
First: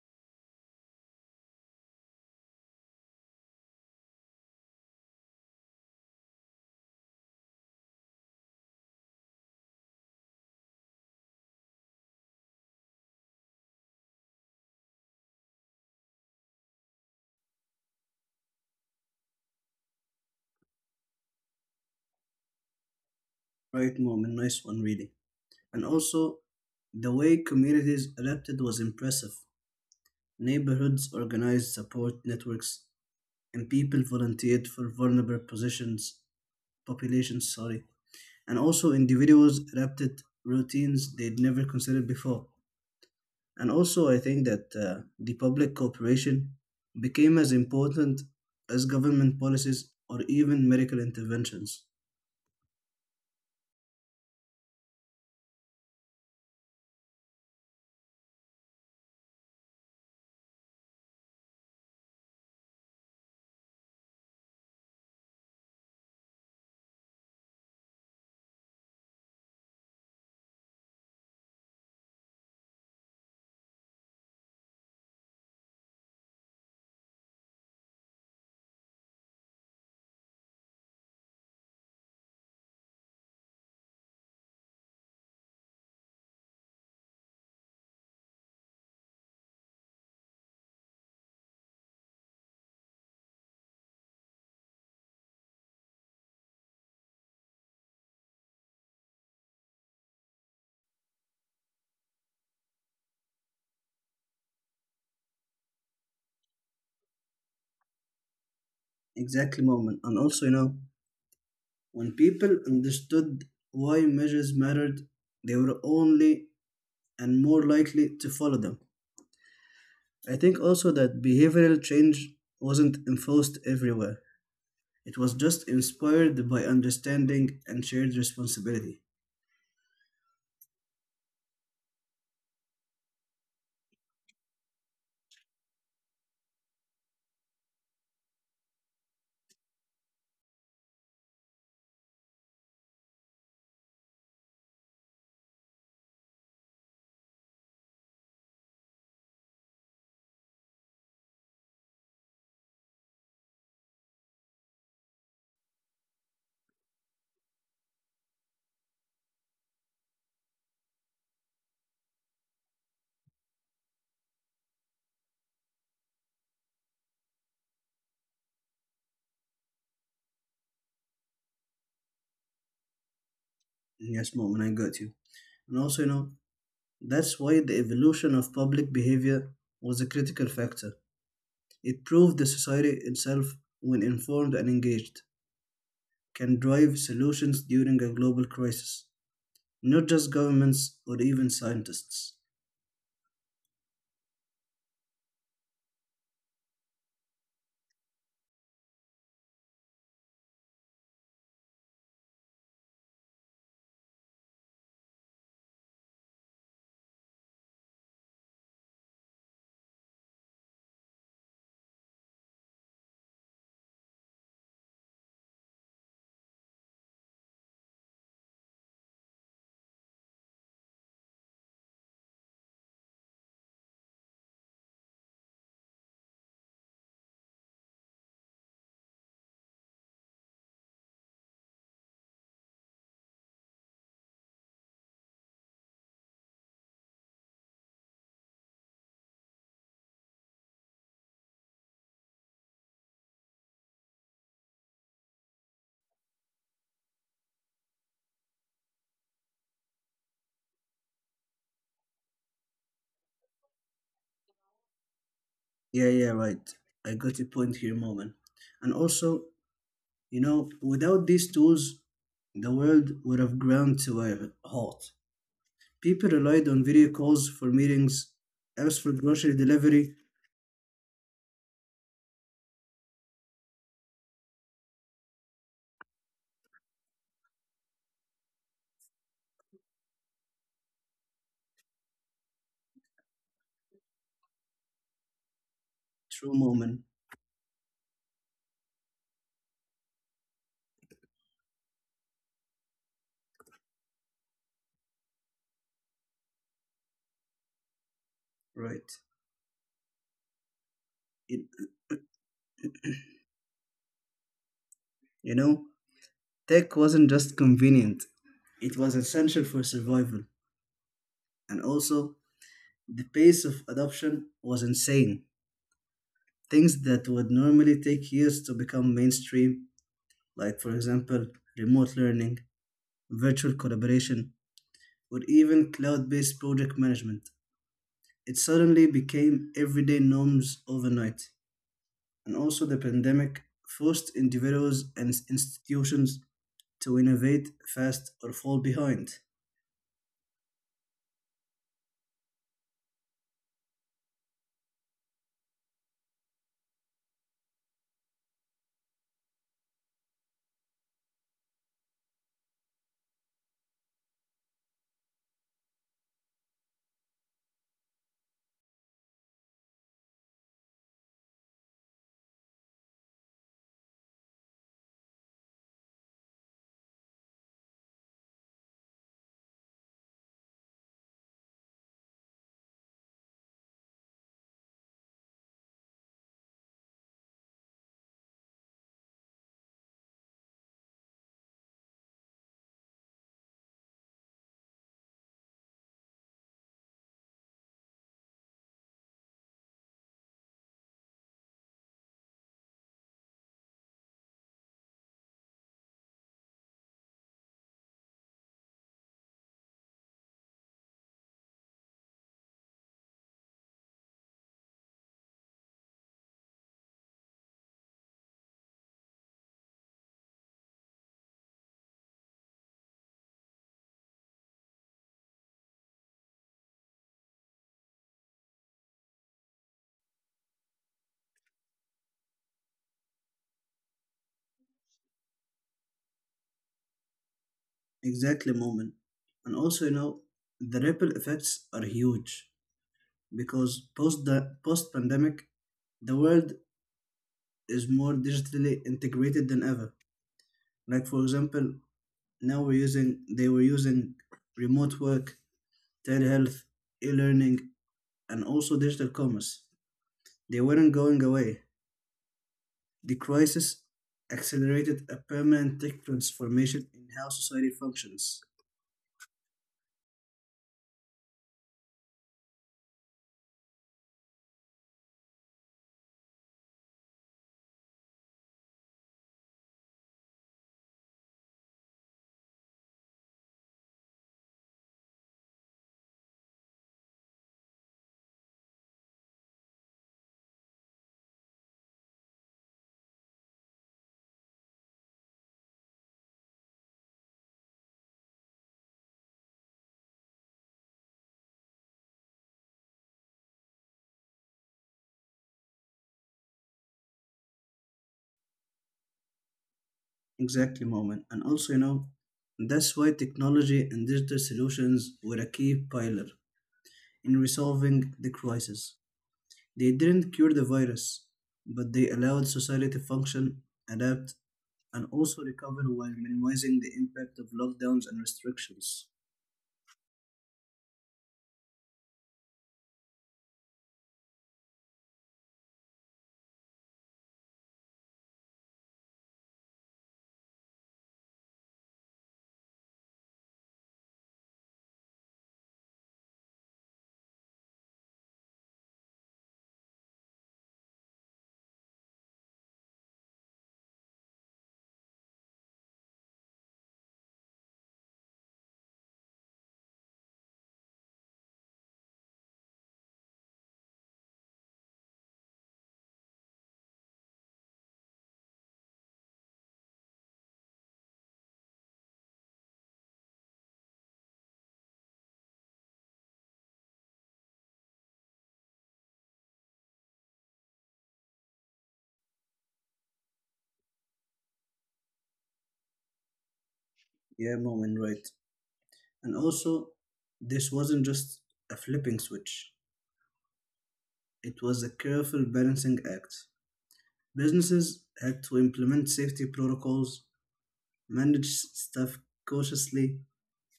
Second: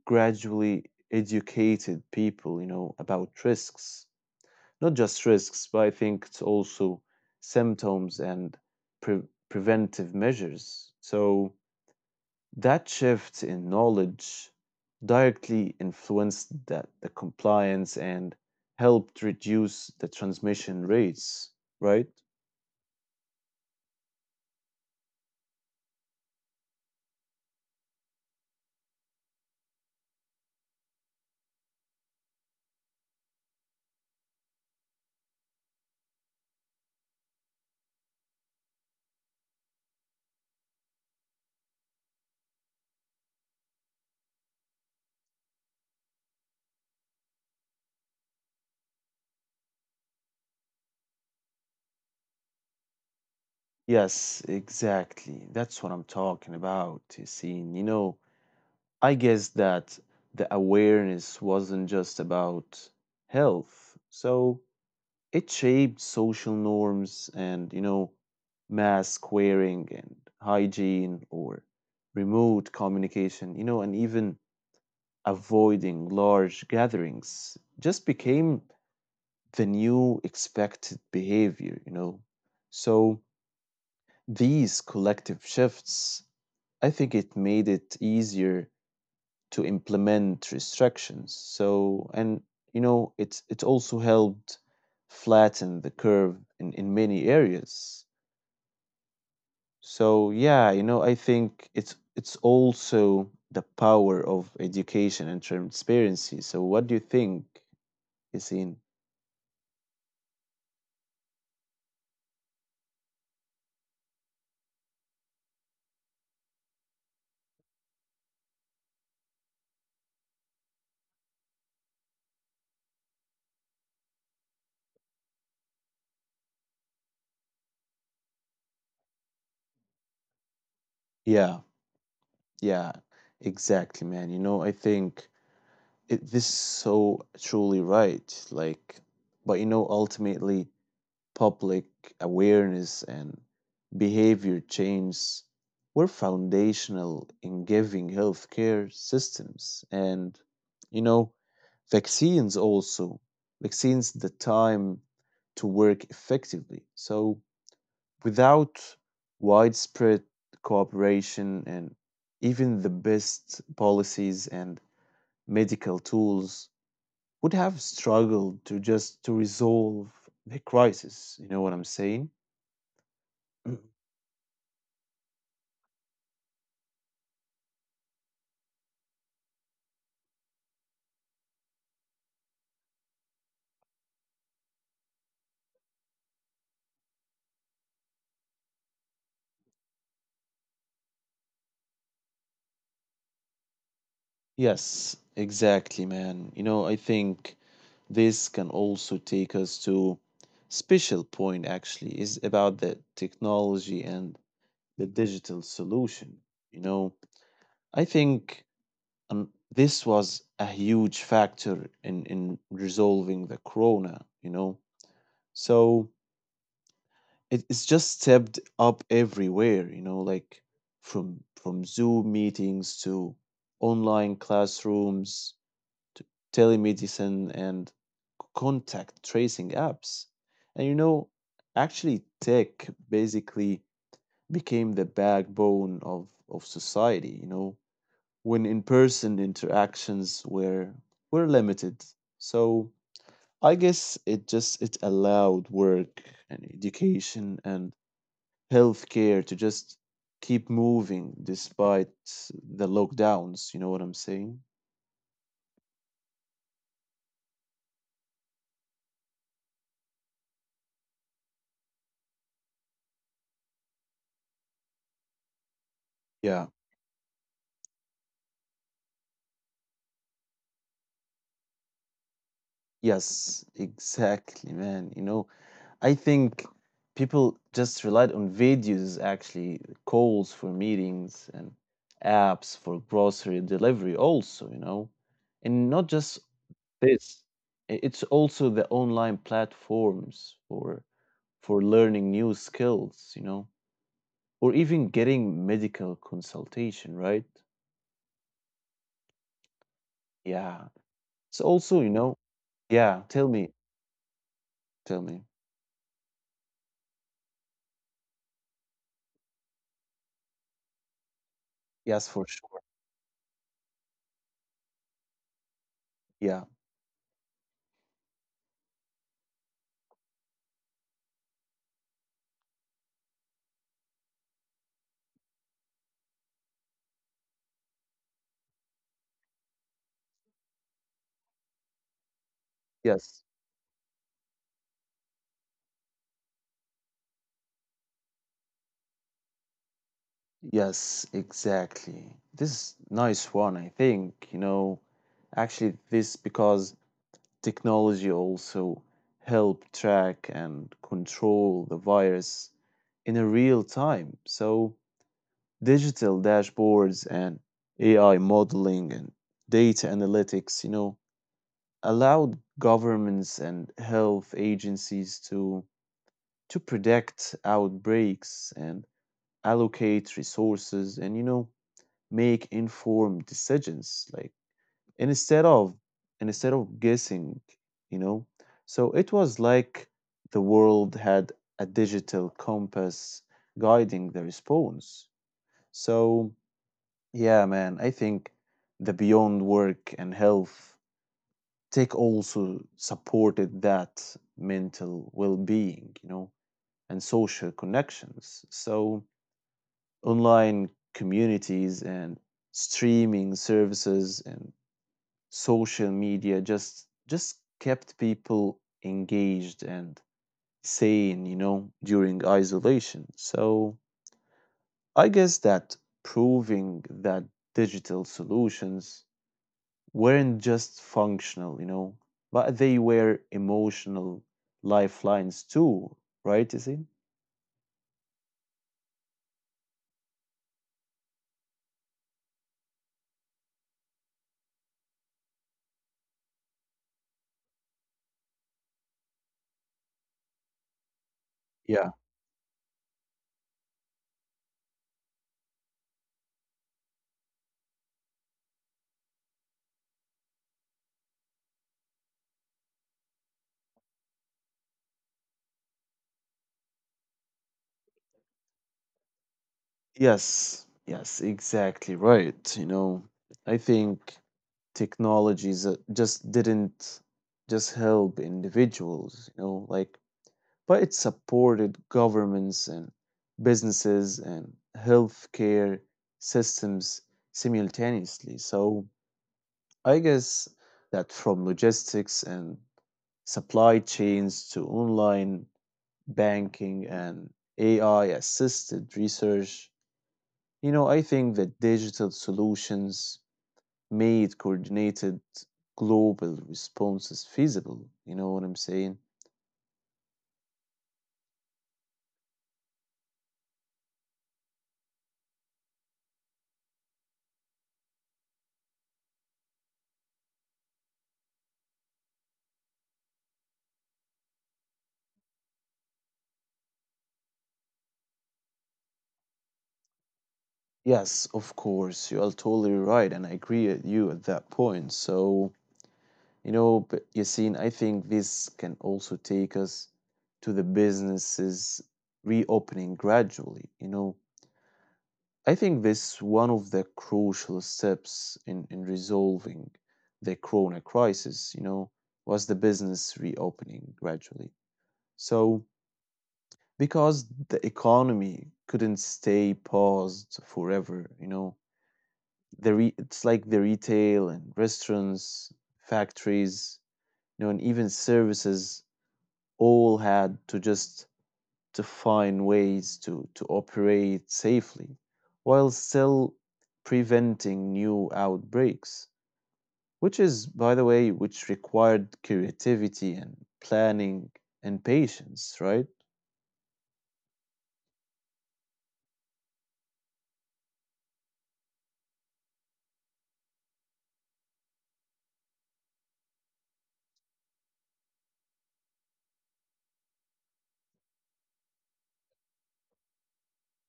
Speaker 1: gradually educated people, you know, about risks, not just risks, but I think it's also symptoms and preventive measures. So that shift in knowledge directly influenced that the compliance and helped reduce the transmission rates, right?
Speaker 2: Right, moment, nice one, really. And also, the way communities adapted was impressive. Neighborhoods organized support networks, and people volunteered for vulnerable positions, populations, sorry. And also, individuals adapted routines they'd never considered before. And also, I think that the public cooperation became as important as government policies or even medical interventions.
Speaker 1: Yes, exactly. That's what I'm talking about, Yassine. You know, I guess that the awareness wasn't just about health. So it shaped social norms and, you know, mask wearing and hygiene or remote communication, you know, and even avoiding large gatherings just became the new expected behavior, you know. So these collective shifts, I think it made it easier to implement restrictions. So, and, you know, it's also helped flatten the curve in, many areas. So yeah, you know, I think it's also the power of education and transparency. So what do you think, Yasin?
Speaker 2: Exactly, moment. And also, you know, when people understood why measures mattered, they were only and more likely to follow them. I think also that behavioral change wasn't enforced everywhere, it was just inspired by understanding and shared responsibility.
Speaker 1: Yeah, yeah, exactly, man. You know, I think this is so truly right. Like, but you know, ultimately, public awareness and behavior change were foundational in giving healthcare systems. And, you know, vaccines also, vaccines the time to work effectively. So, without widespread cooperation and even the best policies and medical tools would have struggled to just to resolve the crisis, you know what I'm saying?
Speaker 2: Yes, moment, I got you. And also, you know, that's why the evolution of public behavior was a critical factor. It proved the society itself, when informed and engaged, can drive solutions during a global crisis, not just governments or even scientists.
Speaker 1: Yes, exactly, man. You know, I think this can also take us to special point actually is about the technology and the digital solution. You know, I think um, this was a huge factor in resolving the corona, you know. So it's just stepped up everywhere, you know, like from Zoom meetings to online classrooms to telemedicine and contact tracing apps. And you know, actually tech basically became the backbone of, society, you know, when in-person interactions were limited. So I guess it allowed work and education and healthcare to just keep moving despite the lockdowns. You know what I'm saying?
Speaker 2: Yeah, yeah, right. I got your point here, Moment. And also, you know, without these tools, the world would have ground to a halt. People
Speaker 1: Yeah.
Speaker 2: relied on video calls for meetings, apps for grocery delivery.
Speaker 1: Yes, exactly, man. You know, I think people just relied on videos, actually, calls for meetings and apps for grocery delivery, also, you know, and not just
Speaker 2: True moment,
Speaker 1: this. It's also the online platforms for learning new skills, you know, or even getting medical consultation, right?
Speaker 2: right?
Speaker 1: Yeah. So
Speaker 2: It,
Speaker 1: also, you know, yeah, tell me, tell me.
Speaker 2: you know, tech wasn't just convenient; it was essential for survival, and
Speaker 1: Yes, for
Speaker 2: also
Speaker 1: sure.
Speaker 2: the pace of adoption was insane.
Speaker 1: Yeah.
Speaker 2: Things that would normally take years to become mainstream, like, for example, remote learning, virtual collaboration, or even cloud based project management. It suddenly became everyday norms overnight. And also, the
Speaker 1: Yes.
Speaker 2: pandemic forced individuals and institutions to innovate fast or fall behind.
Speaker 1: Yes, exactly. This is nice one, I think, you know, actually this because technology also help track and control the virus in a real time. So digital dashboards and AI modeling and data analytics, you know, allowed governments and health agencies to predict outbreaks and allocate resources and, you know, make informed decisions like instead of guessing, you know. So it was like the world had a digital compass guiding the response. So yeah, man, I think the beyond work and health, tech also supported that mental well-being, you know, and social connections. So online communities and streaming services and social media just kept people engaged and sane, you know, during isolation. So I guess that proving that digital solutions weren't just functional, you know, but they were emotional lifelines too, right, you see?
Speaker 2: Exactly, moment. And also, you know, the ripple effects are huge because post the post pandemic, the world is more digitally integrated than ever. Like for example,
Speaker 1: Yeah.
Speaker 2: now we're using they were using remote work, telehealth, e-learning, and also digital commerce. They weren't going away. The crisis accelerated a permanent tech transformation in how society functions.
Speaker 1: Yes, yes, exactly right. You know, I think technologies just didn't just help individuals, you know, like, but it supported governments and businesses and healthcare systems simultaneously. So I guess that from logistics and supply chains to online banking and AI assisted research, you know, I think that digital solutions made coordinated global responses feasible. You know what I'm saying?
Speaker 2: Exactly, moment. And also, you know, that's why technology and digital solutions were a key pillar in resolving the crisis. They didn't cure the virus, but they allowed society to function, adapt, and also recover while minimizing the impact of lockdowns and restrictions.
Speaker 1: Yes, of course, you are totally right, and I agree with you at that point. So, you know, but Yassine, I think this can also take us to the businesses reopening gradually, you know, I think this one of the crucial steps in, resolving the corona crisis, you know, was the business reopening gradually. So, because the economy couldn't stay paused forever, you know, the it's like the retail and restaurants, factories, you know, and even services all had to just to find ways to, operate safely while still preventing new outbreaks, which is, by the way, which required creativity and planning and patience, right?
Speaker 2: Yeah, moment, right. And also, this wasn't just a flipping switch, it was a careful balancing act. Businesses had to implement safety protocols, manage staff cautiously,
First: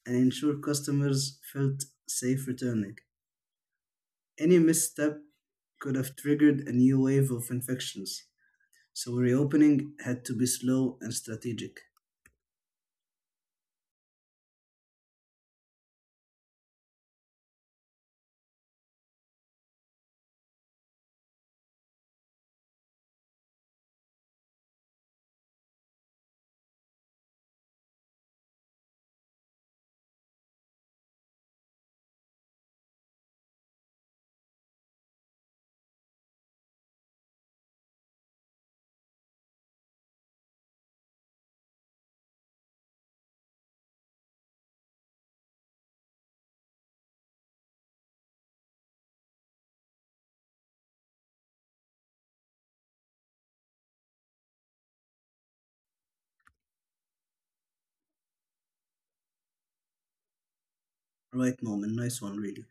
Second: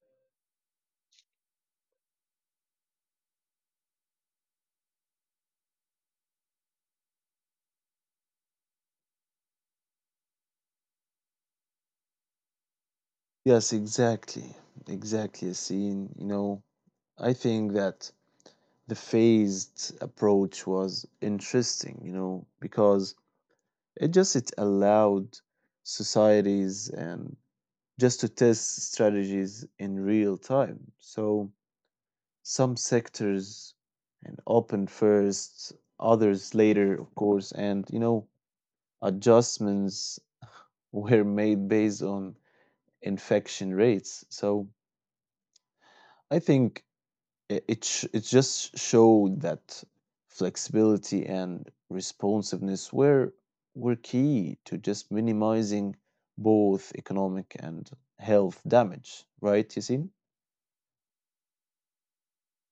Speaker 2: and ensure customers felt safe returning. Any misstep could have triggered a new wave of infections, so reopening had to be slow and strategic.
Speaker 1: Yes, exactly. Exactly, Yassine. You know, I think that the phased approach was interesting, you know, because it allowed societies and just to test strategies in real time. So some sectors and open first, others later, of course, and you know, adjustments were made based on infection rates. So I think it just showed that flexibility and responsiveness were key to just minimizing both economic and health damage, right, Yasin?
Speaker 2: Right moment, nice one, really.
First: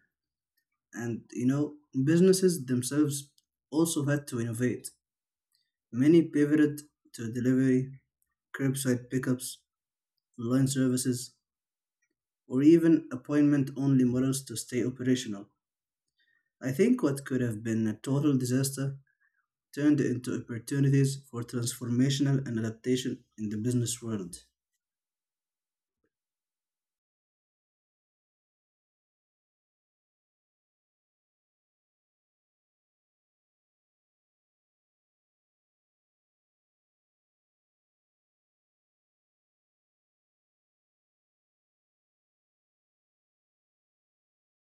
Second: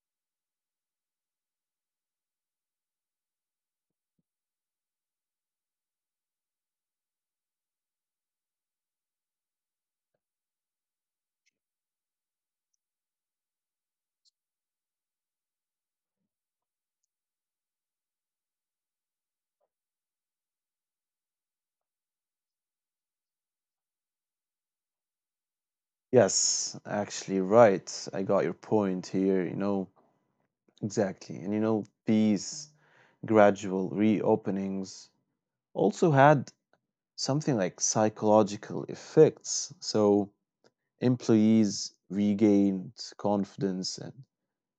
Speaker 2: And you know, businesses themselves also had to innovate. Many pivoted to delivery, curbside pickups, online services, or even appointment only models to stay operational. I think what could have been a total disaster turned into opportunities for transformational and adaptation in the business world.
Speaker 1: Yes, actually, right. I got your point here, you know, exactly. And you know, these gradual reopenings also had something like psychological effects. So employees regained confidence and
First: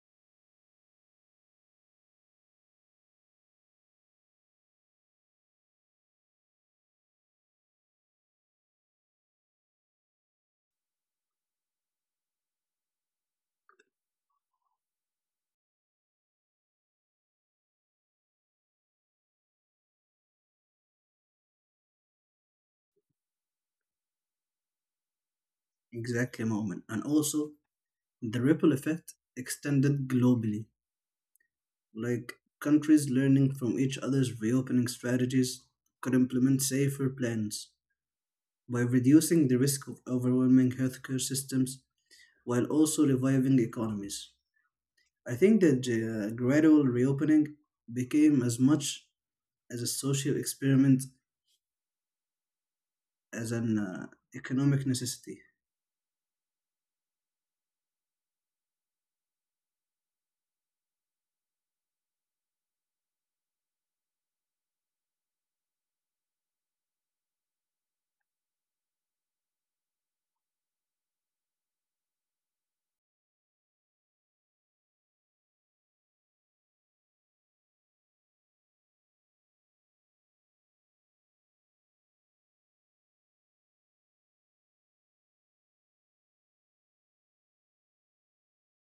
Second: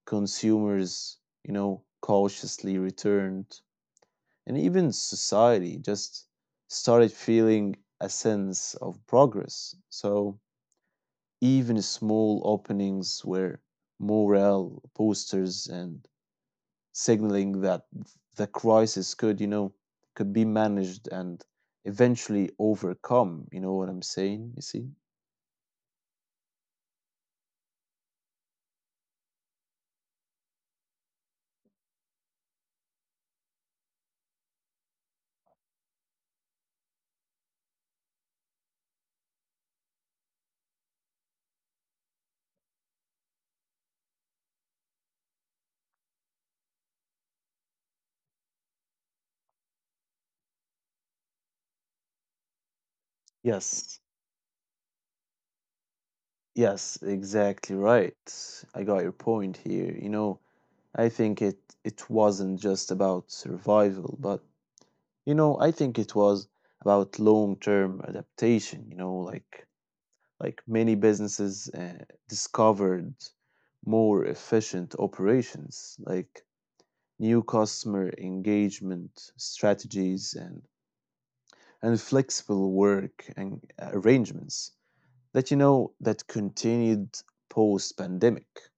Speaker 1: consumers, you know, cautiously returned. And even society just started feeling a sense of progress. So even small openings were morale posters and signaling that the crisis could, could be managed and eventually overcome. You know what I'm saying? You see?
Speaker 2: Exactly, moment. And also, the ripple effect extended globally. Like countries learning from each other's reopening strategies could implement safer plans by reducing the risk of overwhelming healthcare systems while also reviving economies. I think that the gradual reopening became as much as a social experiment as an
Speaker 1: Yes.
Speaker 2: economic necessity.
Speaker 1: Yes, exactly right. I got your point here. I think it wasn't just about survival, but I think it was about long-term adaptation, you know, like many businesses discovered more efficient operations, like new customer engagement strategies and flexible work and arrangements that that continued post-pandemic.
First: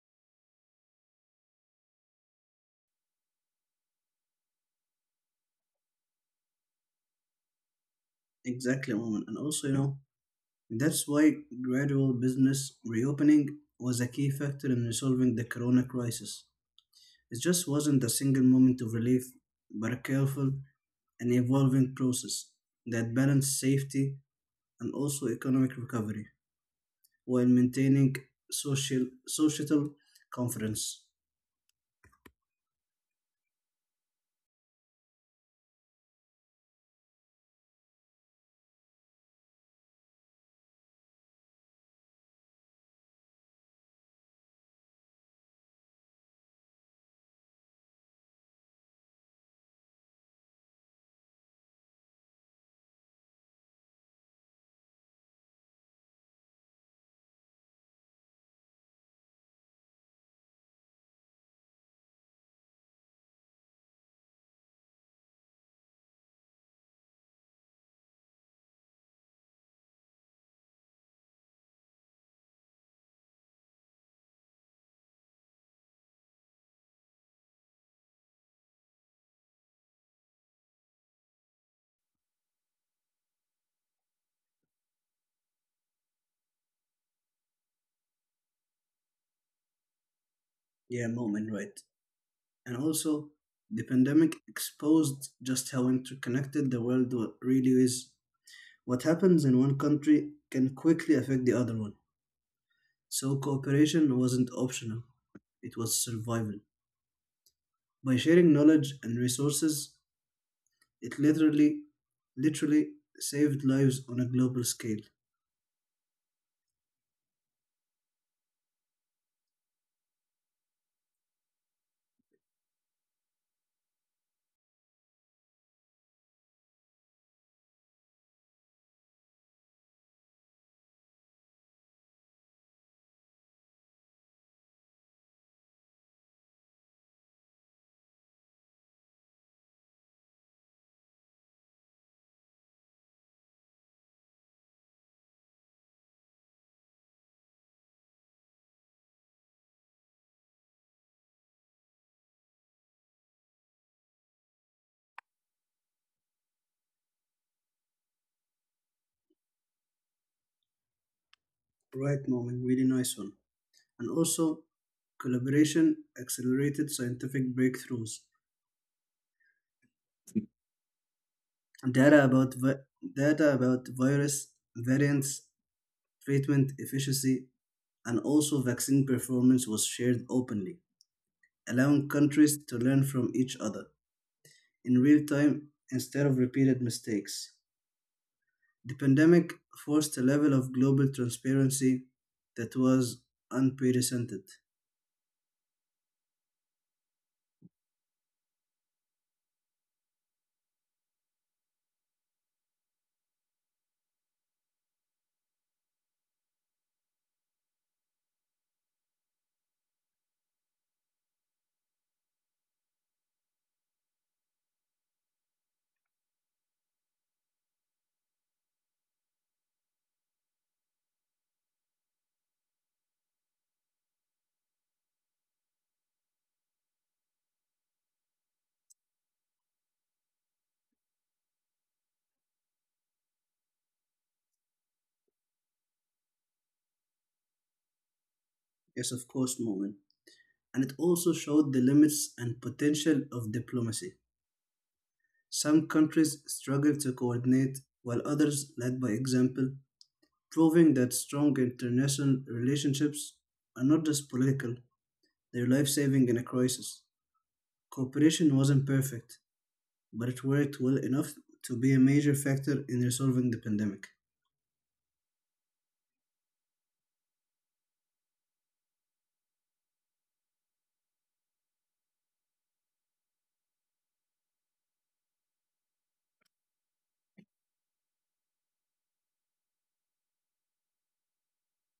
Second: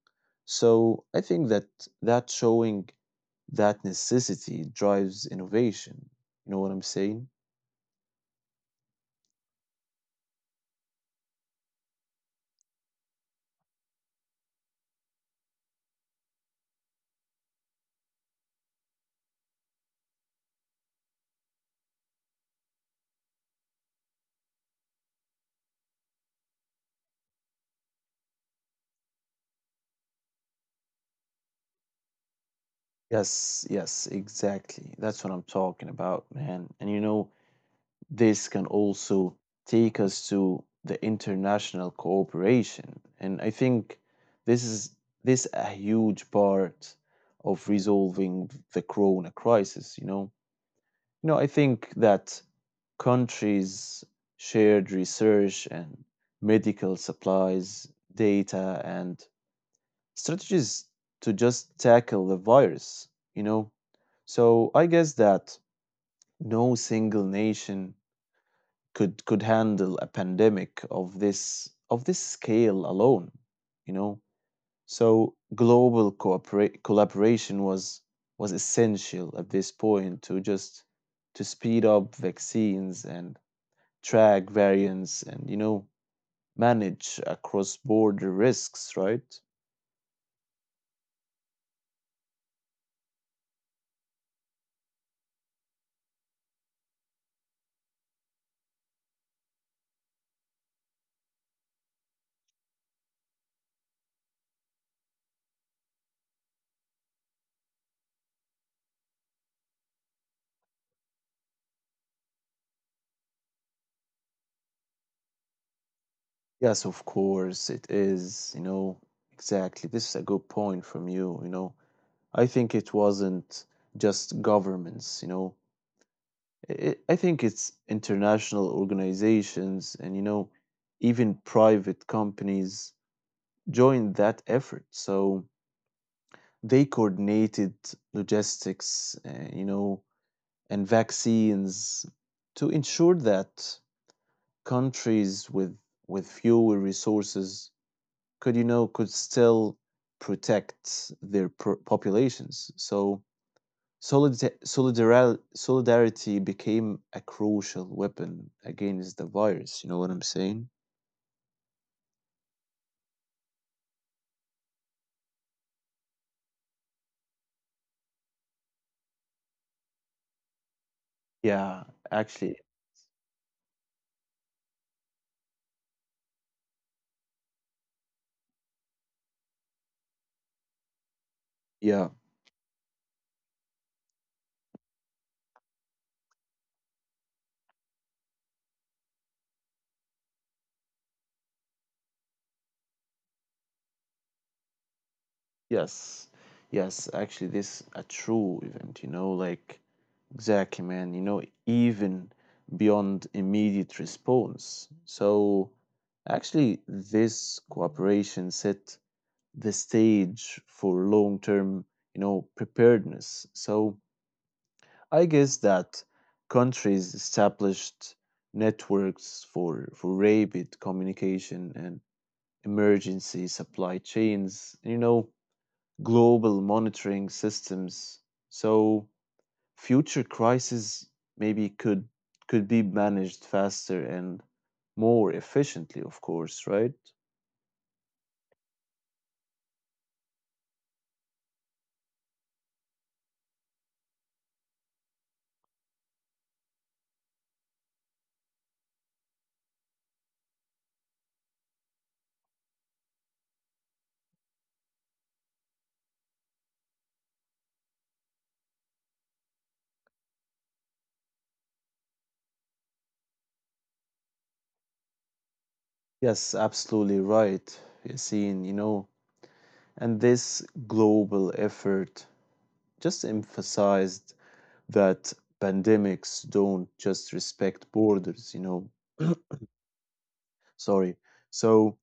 Speaker 1: So I think that that showing that necessity drives innovation. You know what I'm saying?
Speaker 2: Exactly, moment. And also, you know, that's why gradual business reopening was a key factor in resolving the corona crisis. It just wasn't a single moment of relief, but a careful and evolving process that balanced safety and also economic recovery while maintaining social societal confidence.
Speaker 1: Yes, yes, exactly. That's what I'm talking about, man. And you know, this can also take us to the international cooperation. And I think this is this a huge part of resolving the corona crisis, you know. You know, I think that countries shared research and medical supplies, data and strategies to just tackle the virus, you know? So I guess that no single nation could handle a pandemic of this scale alone, you know? So collaboration was essential at this point to speed up vaccines and track variants and, you know, manage across border risks, right?
Speaker 2: Yeah, moment, right. And also, the pandemic exposed just how interconnected the really is. What happens in one country can quickly affect the other one. So, cooperation wasn't optional, it was survival. By sharing knowledge and resources, it literally saved lives on a global scale.
Speaker 1: Yes, of course, it is. You know, exactly. This is a good point from you. You know, I think it wasn't just governments, you know, I think it's international organizations and, you know, even private companies joined that effort. So they coordinated logistics, you know, and vaccines to ensure that countries with fewer resources could, could still protect their populations. So solidarity became a crucial weapon against the virus. You know what I'm saying?
Speaker 2: Right, moment, really nice one. And also, collaboration accelerated scientific breakthroughs.
Speaker 1: Yeah,
Speaker 2: Data about
Speaker 1: actually,
Speaker 2: vi- Data about virus variants, treatment efficiency, and also vaccine performance was shared openly,
Speaker 1: yeah.
Speaker 2: allowing countries to learn from each other in real time instead of repeated mistakes. The pandemic forced a level of global transparency that was unprecedented.
Speaker 1: Yes, yes, actually this a true event, you know, like exactly, man, you know, even beyond immediate response. So actually this cooperation set the stage for long term, you know, preparedness. So I guess that countries established networks for, rapid communication and emergency supply chains, you know, global monitoring systems. So future crises maybe could be managed faster and more efficiently, of course, right?
Speaker 2: Yes, of course, moment. And it also showed the limits and potential of diplomacy. Some countries struggled to coordinate, while others led by example, proving that strong international relationships are not just political, they're life saving in a crisis. Cooperation wasn't perfect, but it worked well enough to be a major factor in resolving the pandemic.
Speaker 1: Yes, absolutely right, Yassine. You know, and this global effort just emphasized that pandemics don't just respect borders, you know. Sorry. So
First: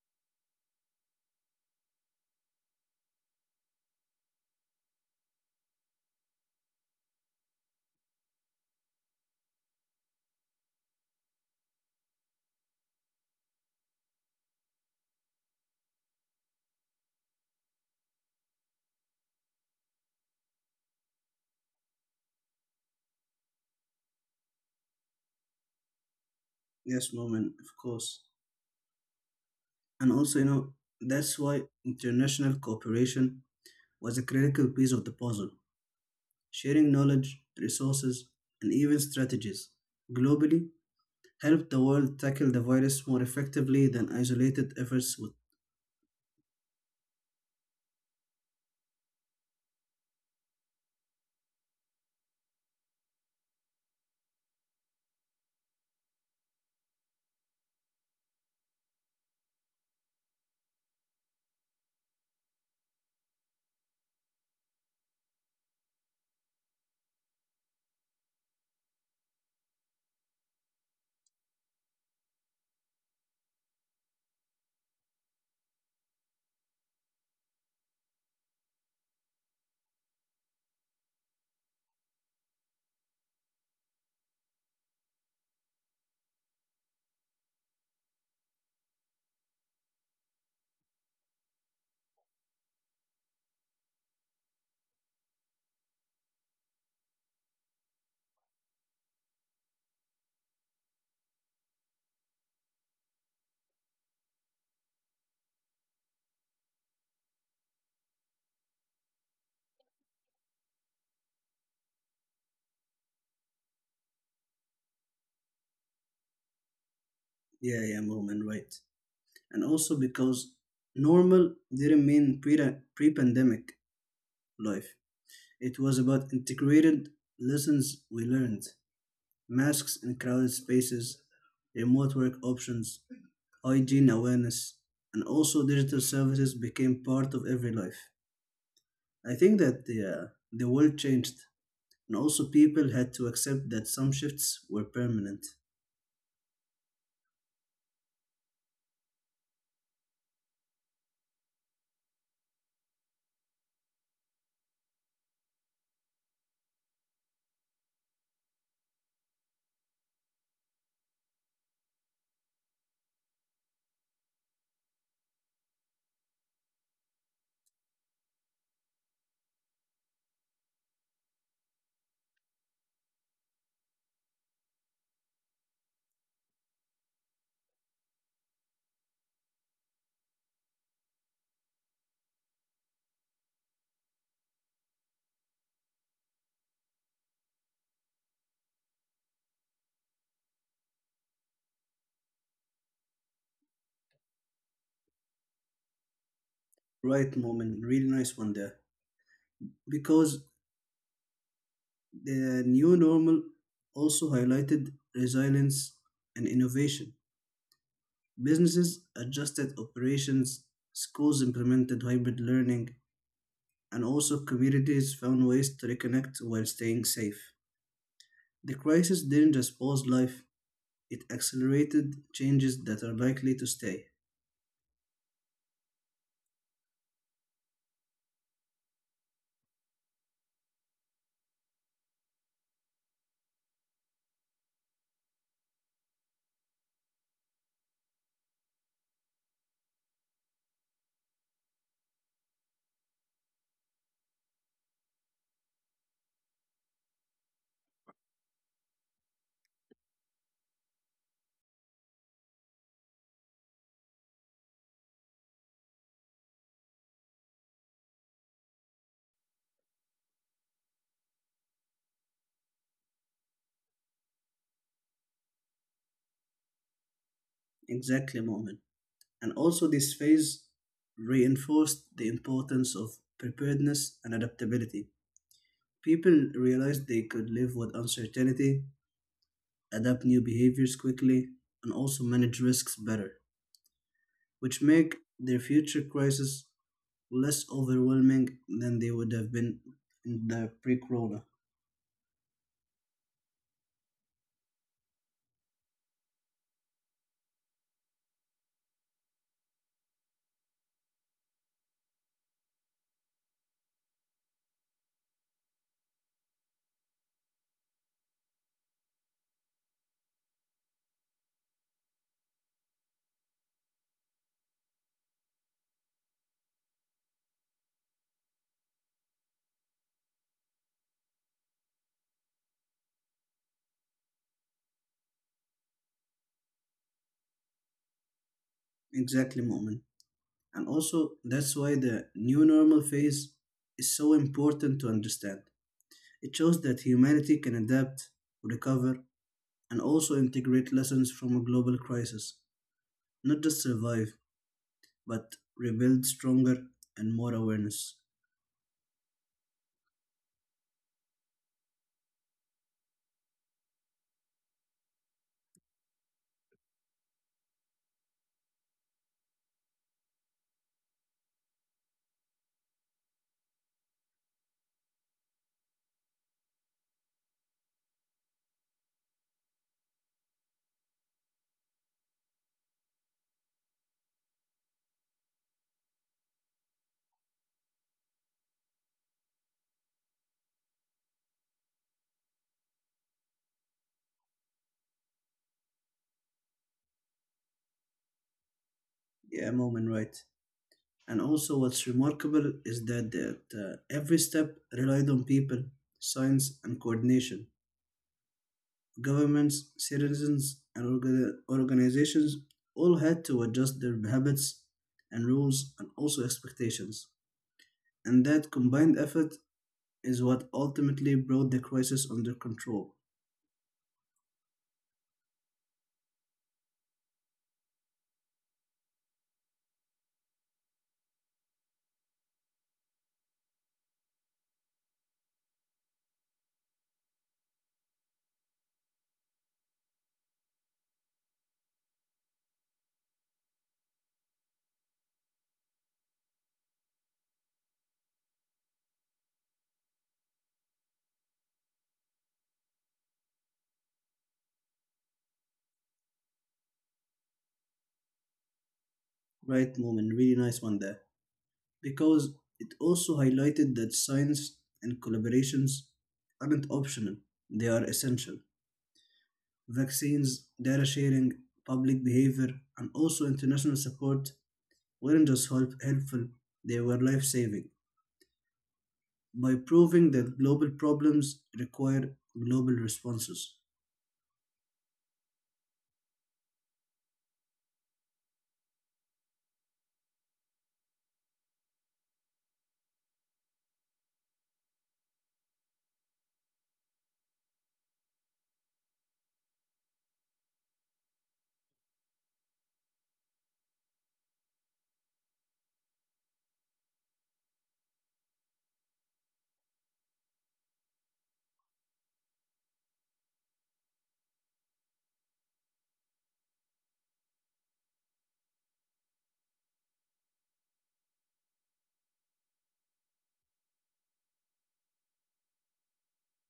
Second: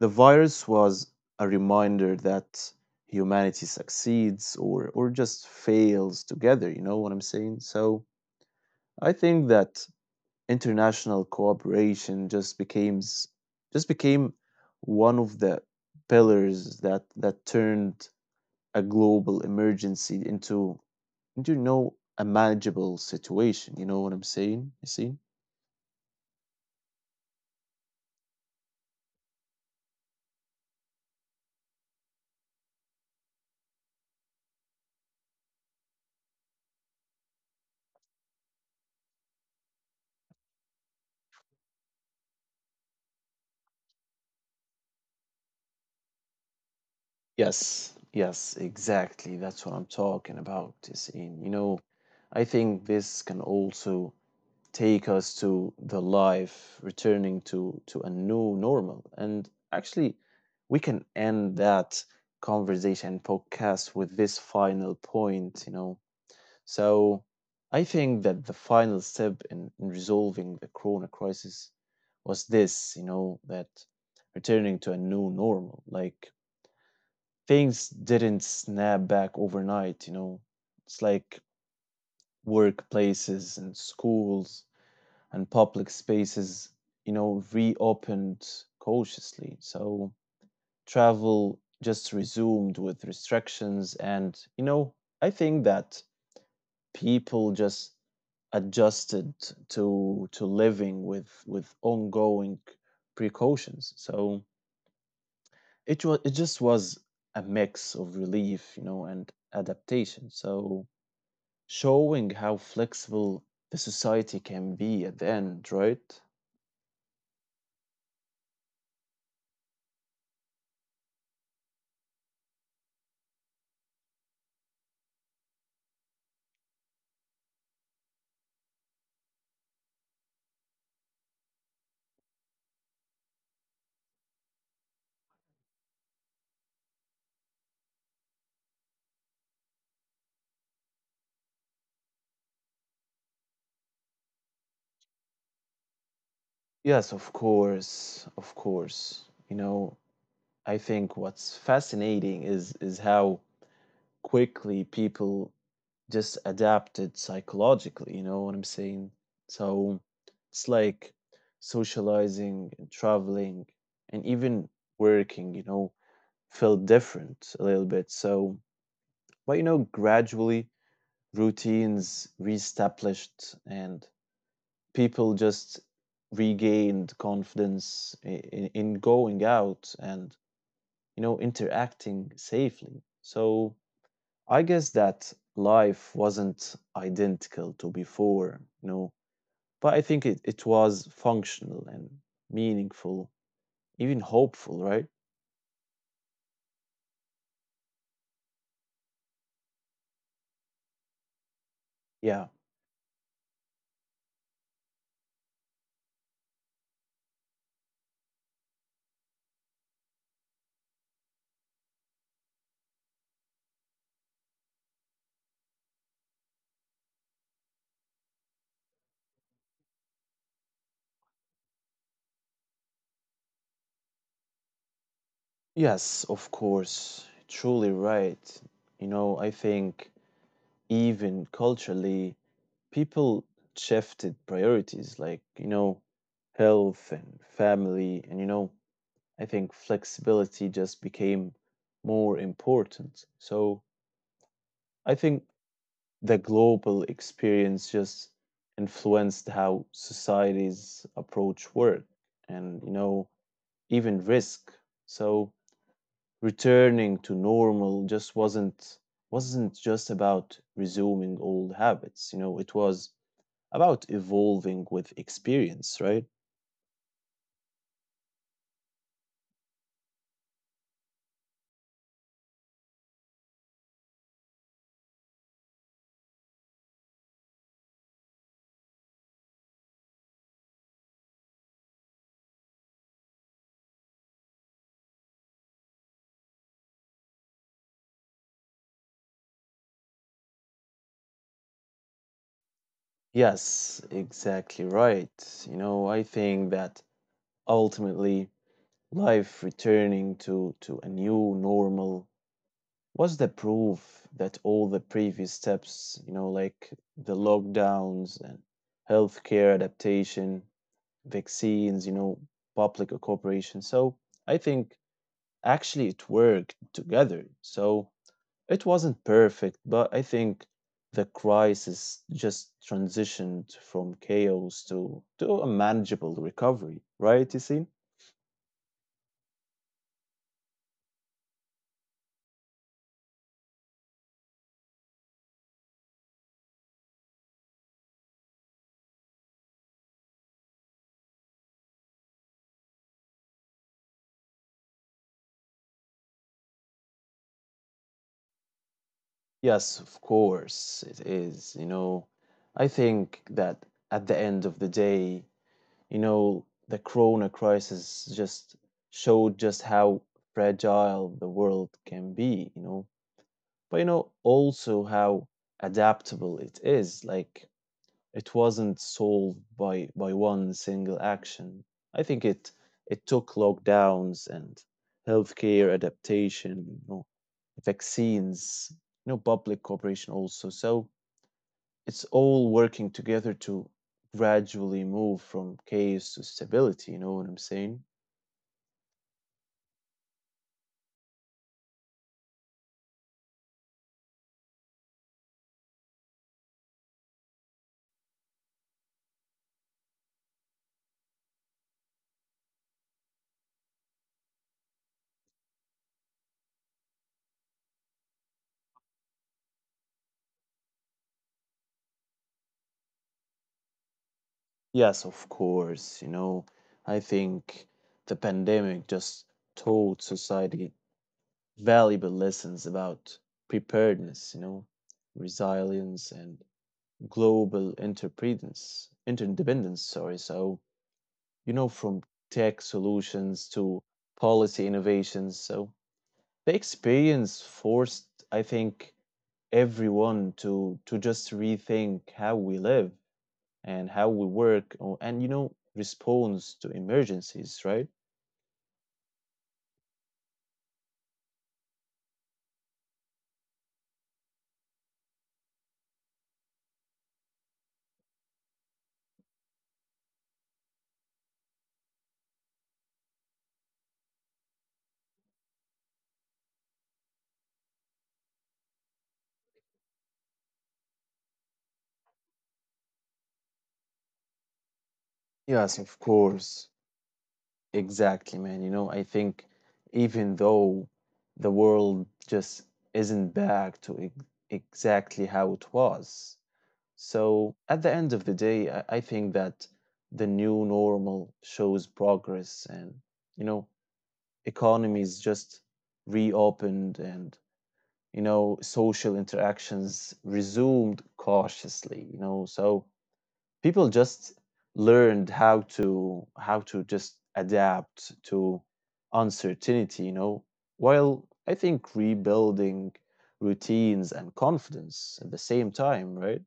Speaker 1: the virus was a reminder that humanity succeeds or just fails together, you know what I'm saying? So I think that international cooperation just became one of the pillars that turned a global emergency into you know, a manageable situation. You know what I'm saying, Yasin?
Speaker 2: Yes, moment, of course. And also, you know, that's why international cooperation was a critical piece of the puzzle. Sharing knowledge, resources, and even strategies globally helped the world tackle the virus more effectively than isolated efforts would.
Speaker 1: Yes, yes, exactly. That's what I'm talking about, Yasin. You know, I think this can also take us to the life returning to a new normal. And actually, we can end that conversation podcast with this final point, you know. So I think that the final step in resolving the corona crisis was this, you know, that returning to a new normal. Like things didn't snap back overnight, you know. It's like workplaces and schools and public spaces, you know, reopened cautiously. So travel just resumed with restrictions and, you know, I think that people just adjusted to living with ongoing precautions. So it just was a mix of relief, you know, and adaptation, so showing how flexible the society can be at the end, right?
Speaker 2: Yeah, yeah, Mormon, right. And also because normal didn't mean pre-pandemic life. It was about integrated lessons we learned, masks in crowded spaces, remote work options, hygiene awareness, and also digital services became part of every life. I think that the world changed, and also people had to accept that some shifts were permanent.
Speaker 1: Yes, of course, of course. You know, I think what's fascinating is how quickly people just adapted psychologically, you know what I'm saying? So it's like socializing and traveling and even working, you know, felt different a little bit. So, but you know, gradually routines reestablished and people just regained confidence in going out and, you know, interacting safely. So I guess that life wasn't identical to before, you know, but I think it was functional and meaningful, even hopeful, right?
Speaker 2: Right, moment, really nice one there. Because
Speaker 1: Yeah.
Speaker 2: the new normal also highlighted resilience and innovation. Businesses adjusted operations, schools implemented hybrid learning, and also communities found ways to reconnect while staying safe. The crisis didn't just pause life, it accelerated changes that are likely to stay.
Speaker 1: Yes, of course. Truly right. You know, I think even culturally, people shifted priorities like, you know, health and family. And, you know, I think flexibility just became more important. So I think the global experience just influenced how societies approach work and, you know, even risk. So returning to normal just wasn't just about resuming old habits. You know, it was about evolving with experience, right?
Speaker 2: Exactly, moment. And also, this phase reinforced the importance of preparedness and adaptability. People realized they could live with uncertainty, adapt new behaviors quickly, and also manage risks better, which make their future crises less overwhelming than they would have been in the pre-corona.
Speaker 1: Yes, exactly right. You know, I think that ultimately life returning to a new normal, what's the proof that all the previous steps, you know, like the lockdowns and healthcare adaptation, vaccines, you know, public cooperation. So I think actually it worked together. So it wasn't perfect, but I think the crisis just transitioned from chaos to a manageable recovery, right? You see?
Speaker 2: Exactly, moment. And also, that's why the new normal phase is so important to understand. It shows that humanity can adapt, recover, and also integrate lessons from a global crisis. Not just survive, but rebuild stronger and more awareness.
Speaker 1: Yes, of course it is. You know, I think that at the end of the day, you know, the corona crisis just showed just how fragile the world can be, you know, but you know, also how adaptable it is. Like, it wasn't solved by one single action. I think it took lockdowns and healthcare adaptation, you know, vaccines, you know, public cooperation also. So it's all working together to gradually move from chaos to stability, you know what I'm saying?
Speaker 2: Yeah, moment right. And also, what's remarkable is that every step relied on people, science, and coordination. Governments, citizens, and organizations all had to adjust their habits and rules and also expectations. And that combined effort is what ultimately brought the crisis under control.
Speaker 1: Yes, of course. You know, I think the pandemic just taught society valuable lessons about preparedness, you know, resilience and interdependence, sorry. So, you know, from tech solutions to policy innovations. So the experience forced, I think, everyone to just rethink how we live and how we work and, you know, response to emergencies, right?
Speaker 2: Right, moment, really nice one there. Because it also highlighted that science and collaborations aren't optional, they are essential. Vaccines, data sharing, public behavior, and also international support weren't just help- helpful, they were life saving, by proving that global problems require global responses.
Speaker 1: Yes, of course. Exactly, man. You know, I think even though the world just isn't back to exactly how it was, so at the end of the day, I think that the new normal shows progress and, you know, economies just reopened and, you know, social interactions resumed cautiously, you know. So people just learned how to just adapt to uncertainty, you know, while I think rebuilding routines and confidence at the same time, right?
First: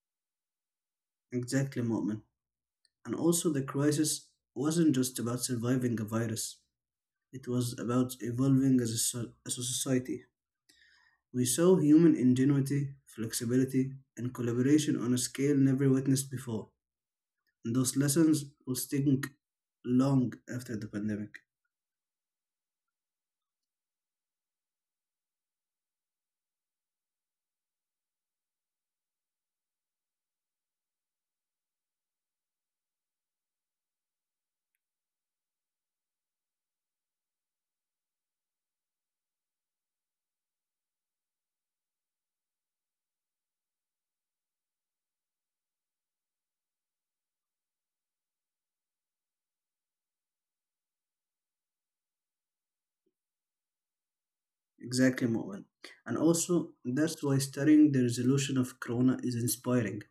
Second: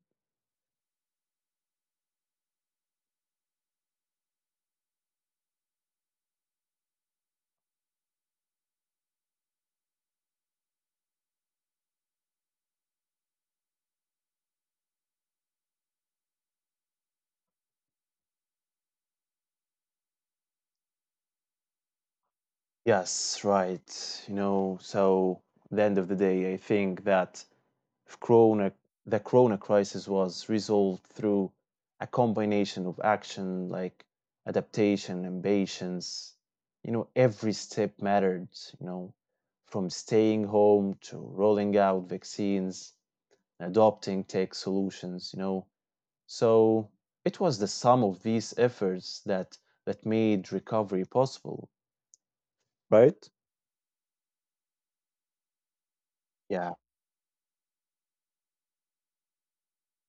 Speaker 2: Exactly, Mu'min. And also, the crisis wasn't just about surviving a virus, it was about evolving as as a society. We saw human ingenuity, flexibility, and collaboration on a scale never witnessed before. And those lessons will sting long after the pandemic.
Speaker 1: Yes, right. You know, so at the end of the day I think that if corona, the corona crisis was resolved through a combination of action like adaptation and patience, you know, every step mattered, you know, from staying home to rolling out vaccines, adopting tech solutions, you know. So it was the sum of these efforts that made recovery possible, right?
Speaker 2: Exactly, Mu'min. And also,
Speaker 1: Yeah.
Speaker 2: that's why studying the resolution of Corona is inspiring.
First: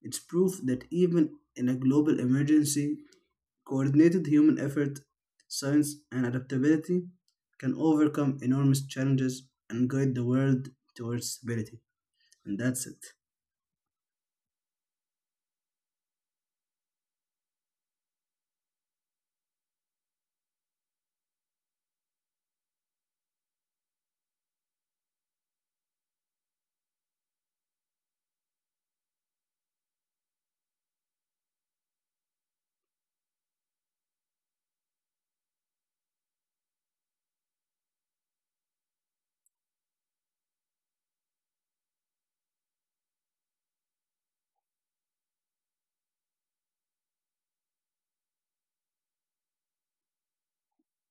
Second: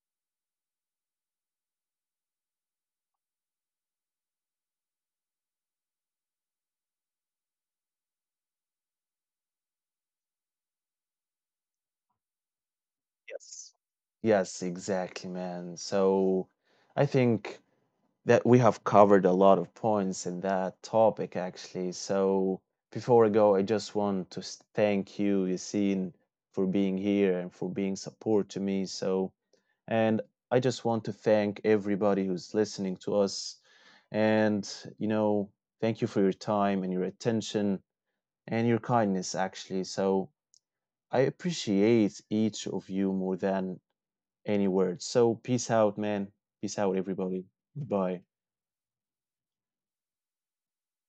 Speaker 2: It's proof that even in a global emergency, coordinated human effort, science, and adaptability can overcome enormous challenges and guide the world towards stability. And that's it.
Speaker 1: Yes. Yes, exactly, man. So I think that we have covered a lot of points in that topic actually. So before I go, I just want to thank you, Yassine, for being here and for being support to me. So and I just want to thank everybody who's listening to us. And you know, thank you for your time and your attention and your kindness actually. So I appreciate each of you more than any words. So peace out, man. Peace out, everybody. Goodbye.